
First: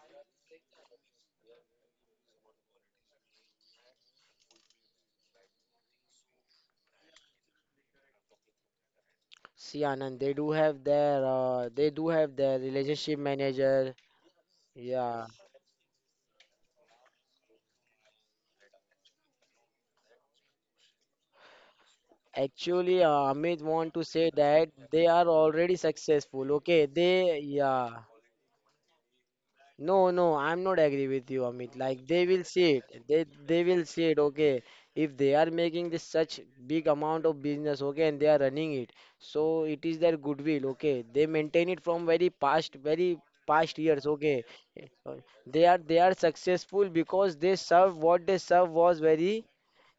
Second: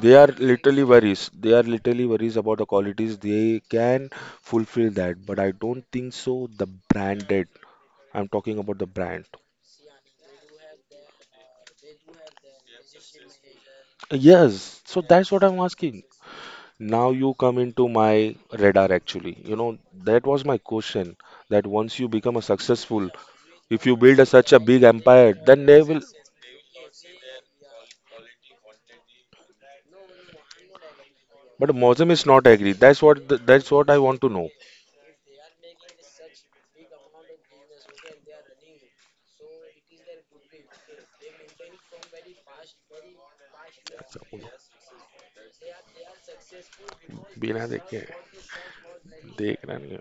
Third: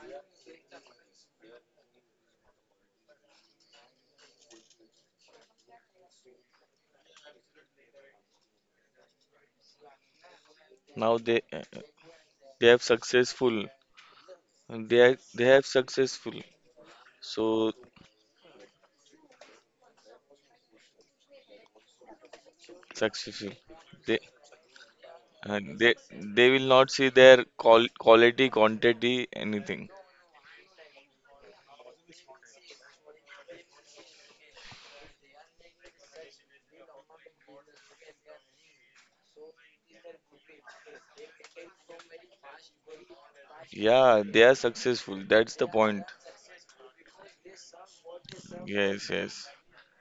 they are literally worries. They are literally worries about the qualities. They can fulfill that, but I don't think so. The branded. I'm talking about the brand.
See Anand,
Now they
they do have their
they have
relationship
successful.
manager.
Yes,
They
so
are-
Yeah.
that's what
they
I'm
have
asking.
successful.
Now you come
So
into my radar actually. You know, that was my question, that once you become a
Actually,
successful,
successful.
Amit
if
want
you
to
build
They
a,
say
such a
that
big
they are
empire,
uh,
then
already
they
they
will.
they
successful.
will
Okay,
not see
they,
their
yeah.
quality, quantity, anything.
No, no, I'm not agree with you,
But
Amit. Like
Mozam is
they will
not
see
agree. That's
it. They
what the,
they
that's
will
what I
see it.
want to know.
Okay, if they are making this such big amount of business, okay, and they are running it, so it is their goodwill. Okay, they maintain it from very past years.
Yeah,
Okay.
they are
Uh,
successful. That's
they
the
are they
point.
are successful because they
बिना
serve,
देखे
what they serve was
Yes,
very,
yes.
देख रहा नहीं है।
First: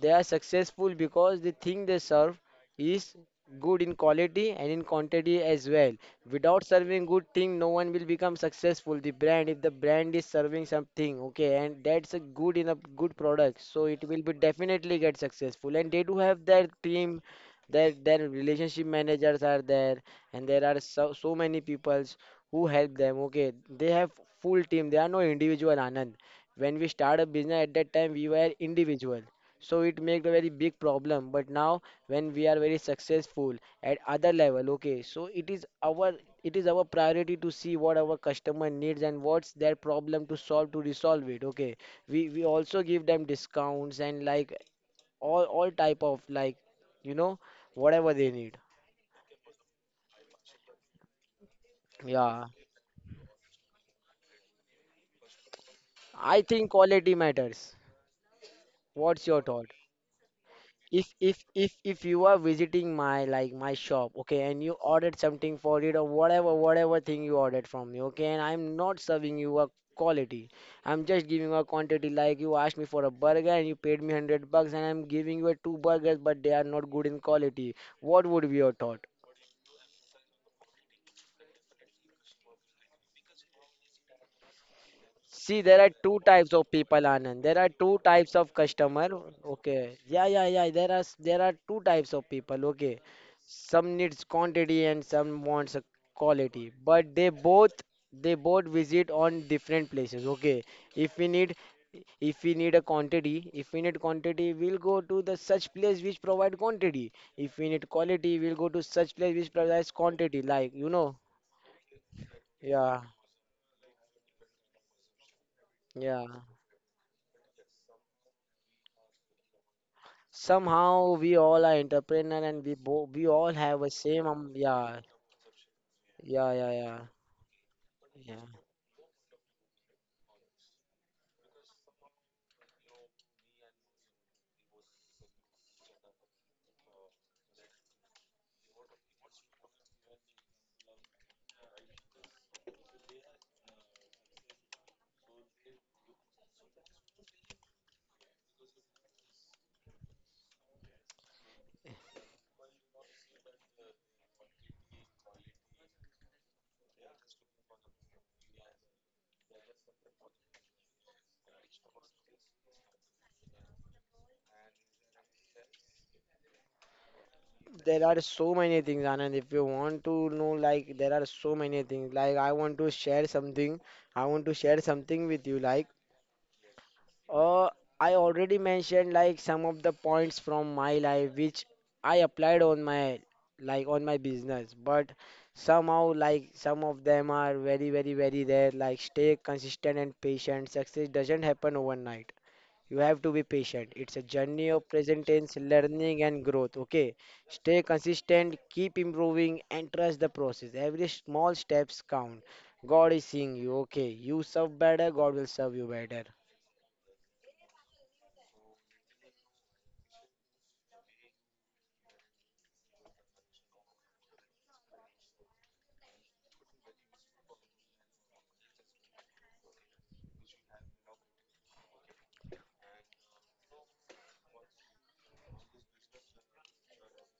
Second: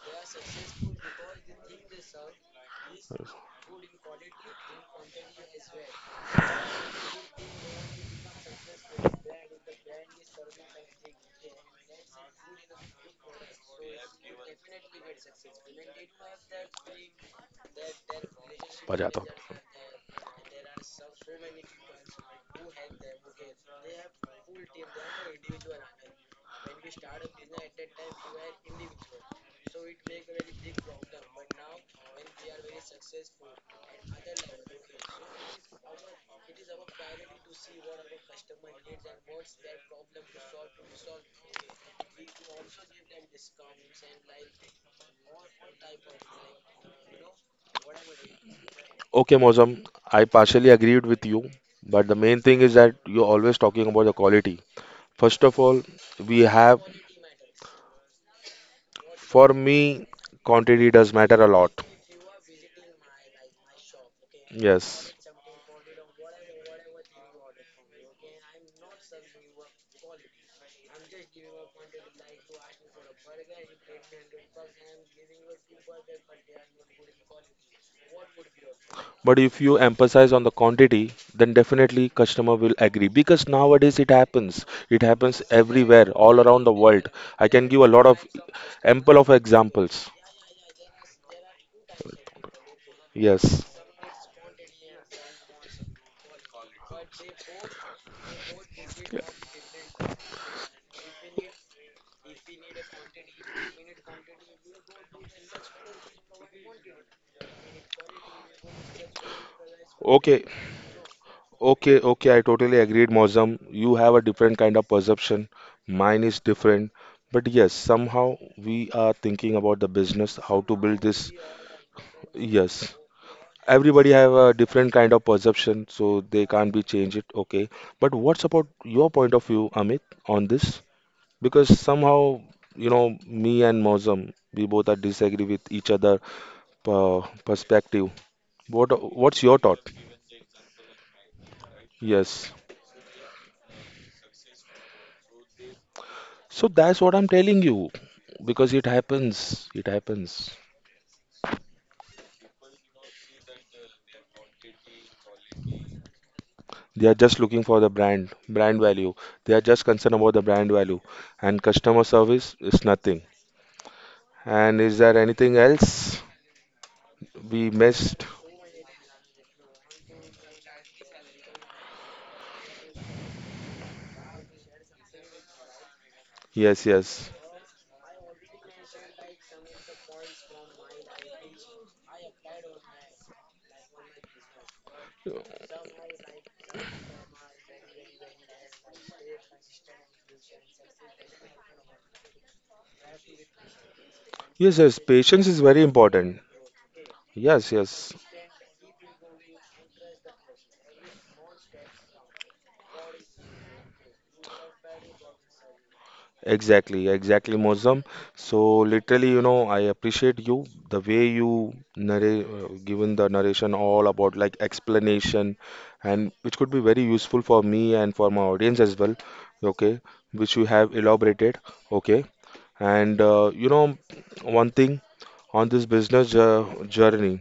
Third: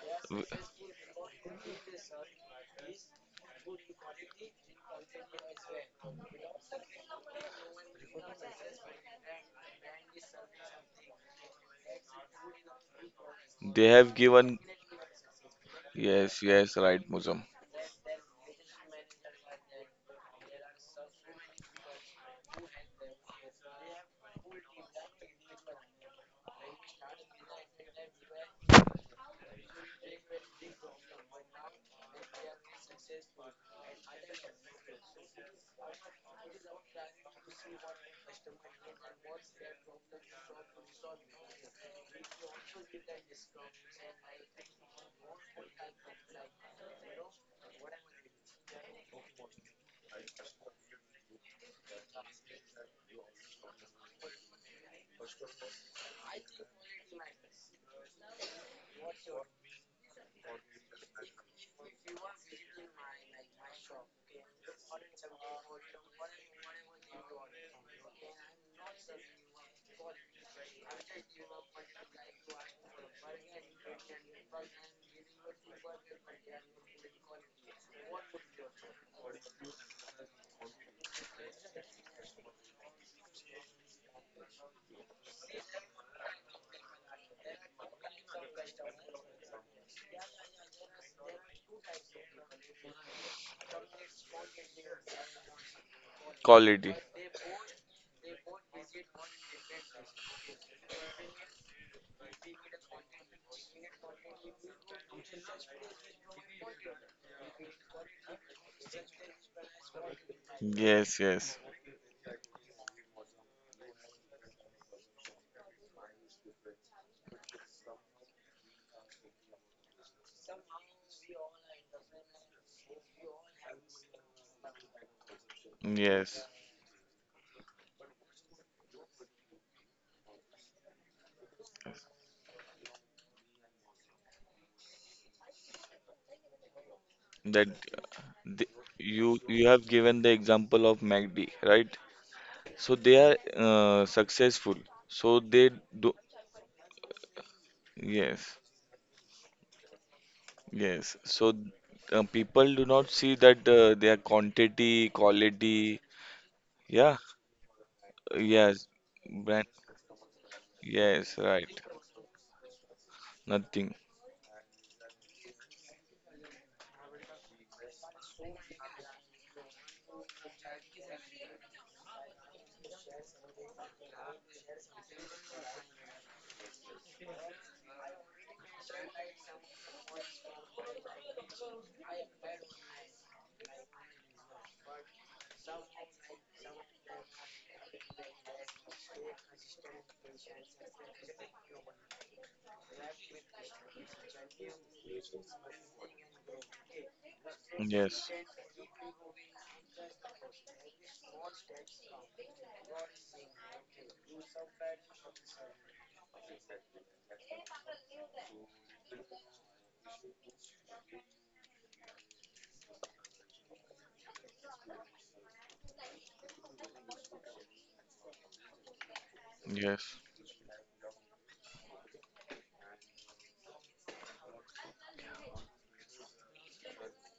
they are
W-
successful because the thing they serve is good in quality and in quantity as well. Without serving good thing, no one will become successful. The brand, if the brand is serving something, okay, and that's a good, in a good product, so
They
it
have
will be
given.
definitely get successful. And they do
Yes,
have their
yes, right,
team,
Muslim.
their relationship
बजाता हूँ।
managers are there, and there are so many peoples who help them. Okay, they have full team. They are no individual, Anand. When we start a business at that time, we were individual, so it make a very big problem. But now when we are very successful at other level, okay, so it is our, it is our priority to see what our customer needs and what's their problem, to solve, to resolve it. Okay, we also give them discounts and like all type of like, you know, whatever they need.
Okay, Mozam, I partially agreed with you, but the main
Yeah,
thing is that you're always talking about the quality. First of all,
I
we
think
have,
quality matters. What's your
for
thought?
me, quantity
If
does matter a lot.
you are visiting my like my shop, okay, and you
Yes,
ordered something for it, or whatever thing you ordered from me, okay, and I'm not serving you a quality, I'm just giving a quantity. Like you asked me for a burger and you paid me 100 bucks and I'm giving you a two burgers but they are not good in quality. What would be your thought?
but if you emphasize on the quantity, then definitely customer will agree because nowadays it happens. It happens
See, there are
everywhere,
two
all
types
around
of
the
people,
world.
Anand.
I
There are
can give a
two
lot of
types of customer.
ample of
Okay.
examples.
Yeah, yeah, yeah. There are there are two types of people. Okay.
Yes.
Some needs quantity and some wants a quality.
Quality.
But they both visit on different places. Okay. If we need if we need a quantity, if we need quantity, we'll go to the such place which provide quantity. If we need quality, we'll go to such place which provides quantity.
Okay,
Like, you know.
Yes, yes,
okay, okay, I totally
Yeah.
agreed, Mozam. You have a different kind of perception. Mine
Yeah.
is different. But yes, somehow we are thinking about the business, how to build
Somehow
this.
we all are entrepreneur and
Yes.
we all have a
Everybody
same
have a different
yeah.
kind of perception, so they
yes.
Yeah, yeah,
can't be
yeah,
changed it. Okay, but
yeah.
what's about your point of view, Amit, on this? Because somehow, you know, me and Mozam, we both are disagree with each other
That
perspective.
uh, the,
What
you
what's your
you
thought?
have given the example of MACD, right?
Yes.
So they are successful. So they do.
So that's what I'm telling you,
Yes,
because it happens. It happens.
yes. So people do not see that their quantity, quality.
They are
Yeah,
just looking for the brand, brand
yes.
value. They are
Brand.
just concerned about the brand value,
Yes,
and
right.
customer service is nothing.
Nothing.
And is there anything else? We
There are
missed.
so many things, Anand. If you want to know, like there are so many things. Like I want to share something. I want to share something with you. Like,
Yes, yes.
Uh, I already mentioned like some of the points from my life which I applied on my like on my business, but somehow like some of them are very rare. Like stay consistent and patient. Success doesn't happen overnight. You have to be patient. It's a journey
Yes,
of
yes,
present
patience
tense,
is very
learning
important.
and growth. Okay,
Yes,
stay
yes.
Yes,
consistent, keep improving, and trust the process. Every small steps count. God is seeing you. Okay, you serve better, God will serve you better.
Exactly, exactly, Mozam. So literally, you know, I appreciate you the way you narrate, given the narration all about like explanation, and which could be very useful for me and for my audience as well. Okay,
yes,
which you have elaborated. Okay, and you know, one thing on this business journey.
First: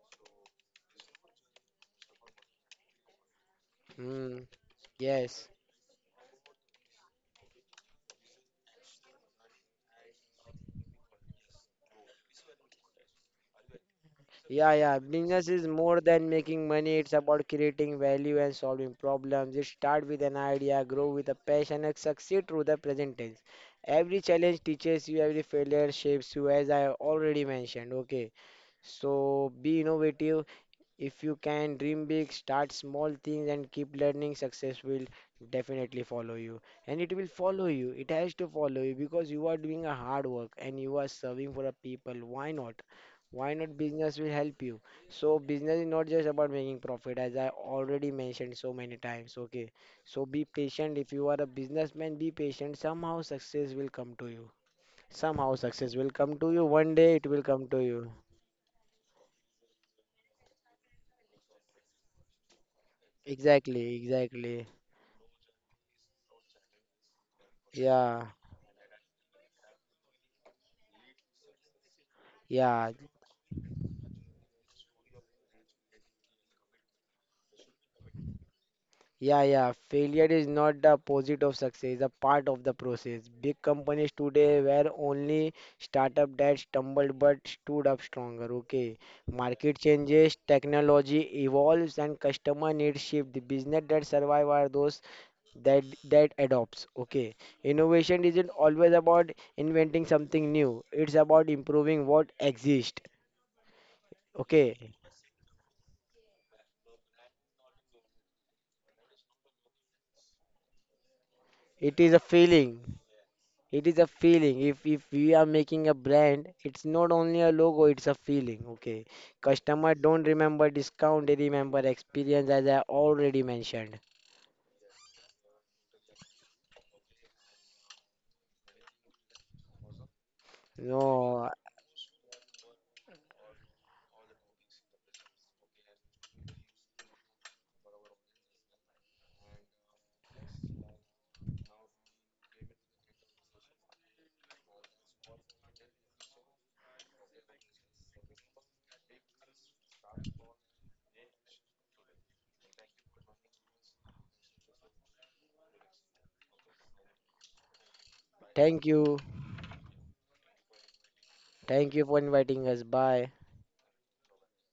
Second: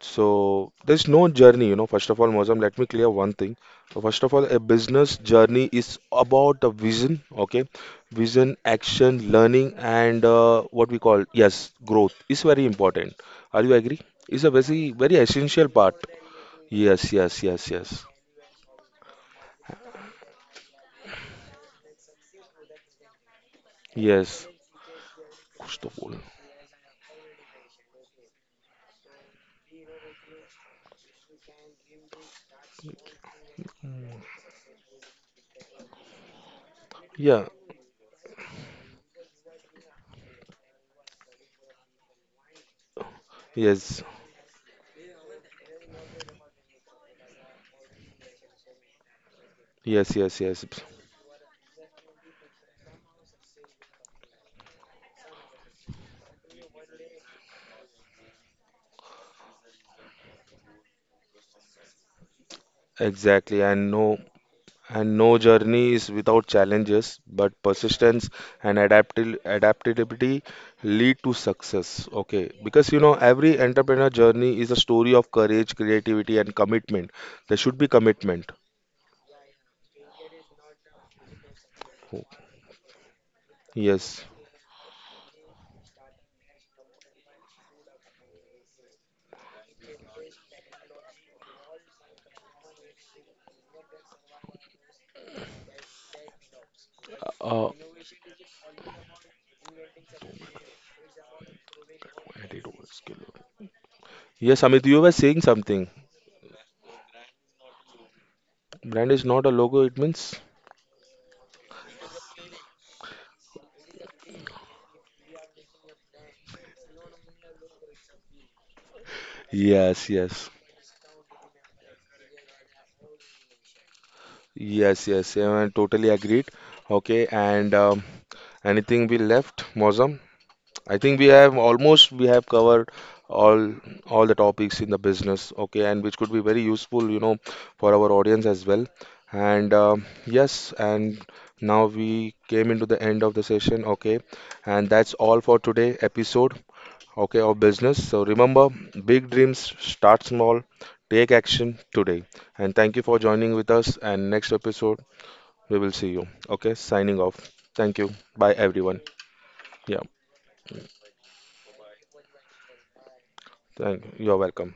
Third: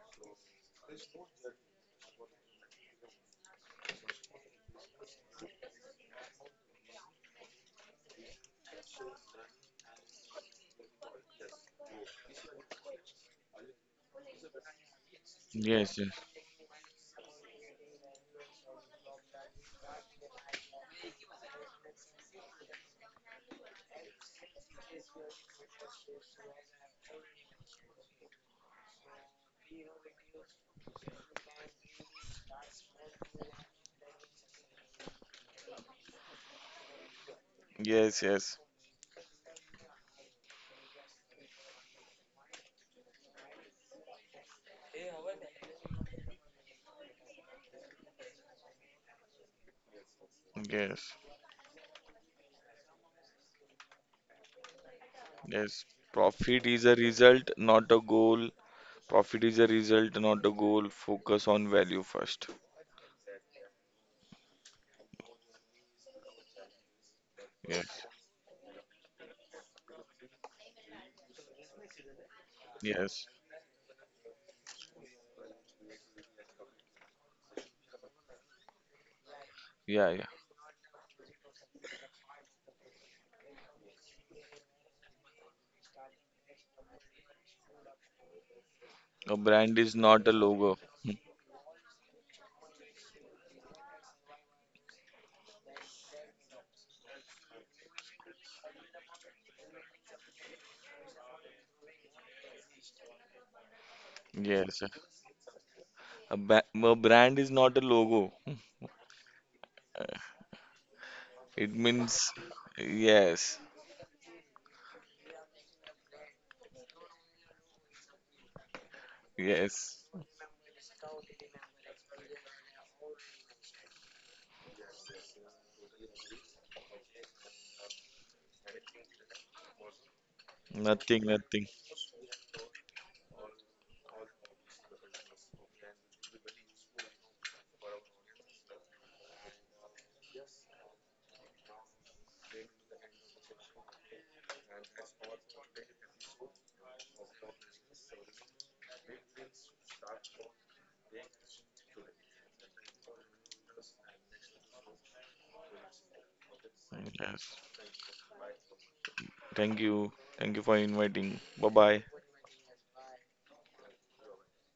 So there's no journey, you know. First of all, Mozam, let me clear one thing. So first of
Hmm.
all, a business
Yes.
journey is about a vision, okay? Vision, action, learning, and what we call, yes, growth is very important. Are you agree? It's a
Yeah,
very,
yeah.
very
Business
essential
is
part.
yes,
more
yes,
than making money.
Yes,
It's
yes,
about
yes,
creating
yes,
value and solving problems. You start with an idea, grow with a passion, and succeed through the present tense. Every
yes.
challenge teaches you, every
कुछ तो
failure
बोल.
shapes you, as I already mentioned. Okay. So be innovative, if you can dream big, start small things, and keep learning, success will definitely follow you. And it will
Yeah,
follow you. It
yes,
has to
yes,
follow you because you are doing a hard work and you are serving for a people. Why not? Why not
yes,
business will help you? So business is not just about making profit, as I already mentioned so many times. Okay.
yes,
So
yes,
be
yes.
patient.
yes,
If you are a businessman, be patient. Somehow success will come to you. Somehow
yes.
success will come to
Profit
you.
is a
One day it
result,
will come to
not a
you.
goal. Profit is a result, not a goal. Focus on value first.
Exactly. And
Exactly,
no.
exactly.
And no journey is without challenges, but
Yes,
persistence
Yeah.
and adaptil adaptability lead to success. Okay, because you
Yeah,
know,
yes,
every entrepreneur journey is a story of courage, creativity, and commitment. There should be commitment.
yeah, yeah.
yeah, yeah.
Failure is not the opposite of success, it's a
Oh,
part of the process. Big companies
yes.
today were only startup that stumbled but stood up stronger. Okay.
A brand
Market
is not a
changes,
logo.
technology evolves and customer needs shift. The business that survive are those that adopts. Okay.
Uh,
Innovation isn't always about inventing something new. It's about improving what exists.
Hmm.
yes,
Yes,
Amit,
Okay.
you were saying something.
a brand is not a logo. Hmm.
Brand is not a logo, it means?
It
It is a
means,
feeling.
yes,
It is a feeling. If we are making a brand, it's not only a logo, it's a feeling. Okay. Customer
yes,
Yes,
don't
yes.
remember discount, they remember experience as I already mentioned.
Yes, yes, yeah, I totally agreed. Okay, and anything we left, Mozam? I think
nothing,
we
No,
have
nothing.
almost We have covered all the topics in the business, okay, and which could be very useful, you know, for our audience as well. And yes, and now we came into the end of the session, okay, and that's all for today episode, okay, of business. So remember, big dreams start small, take action today. And thank you for joining with us. And next episode, we will see you. Okay, signing off.
Yes.
Thank you. Bye
thank
everyone.
you.
Thank
Yeah,
you. Thank you for inviting. Bye
Thank
bye.
you for inviting us. Bye.
thank you. You're welcome.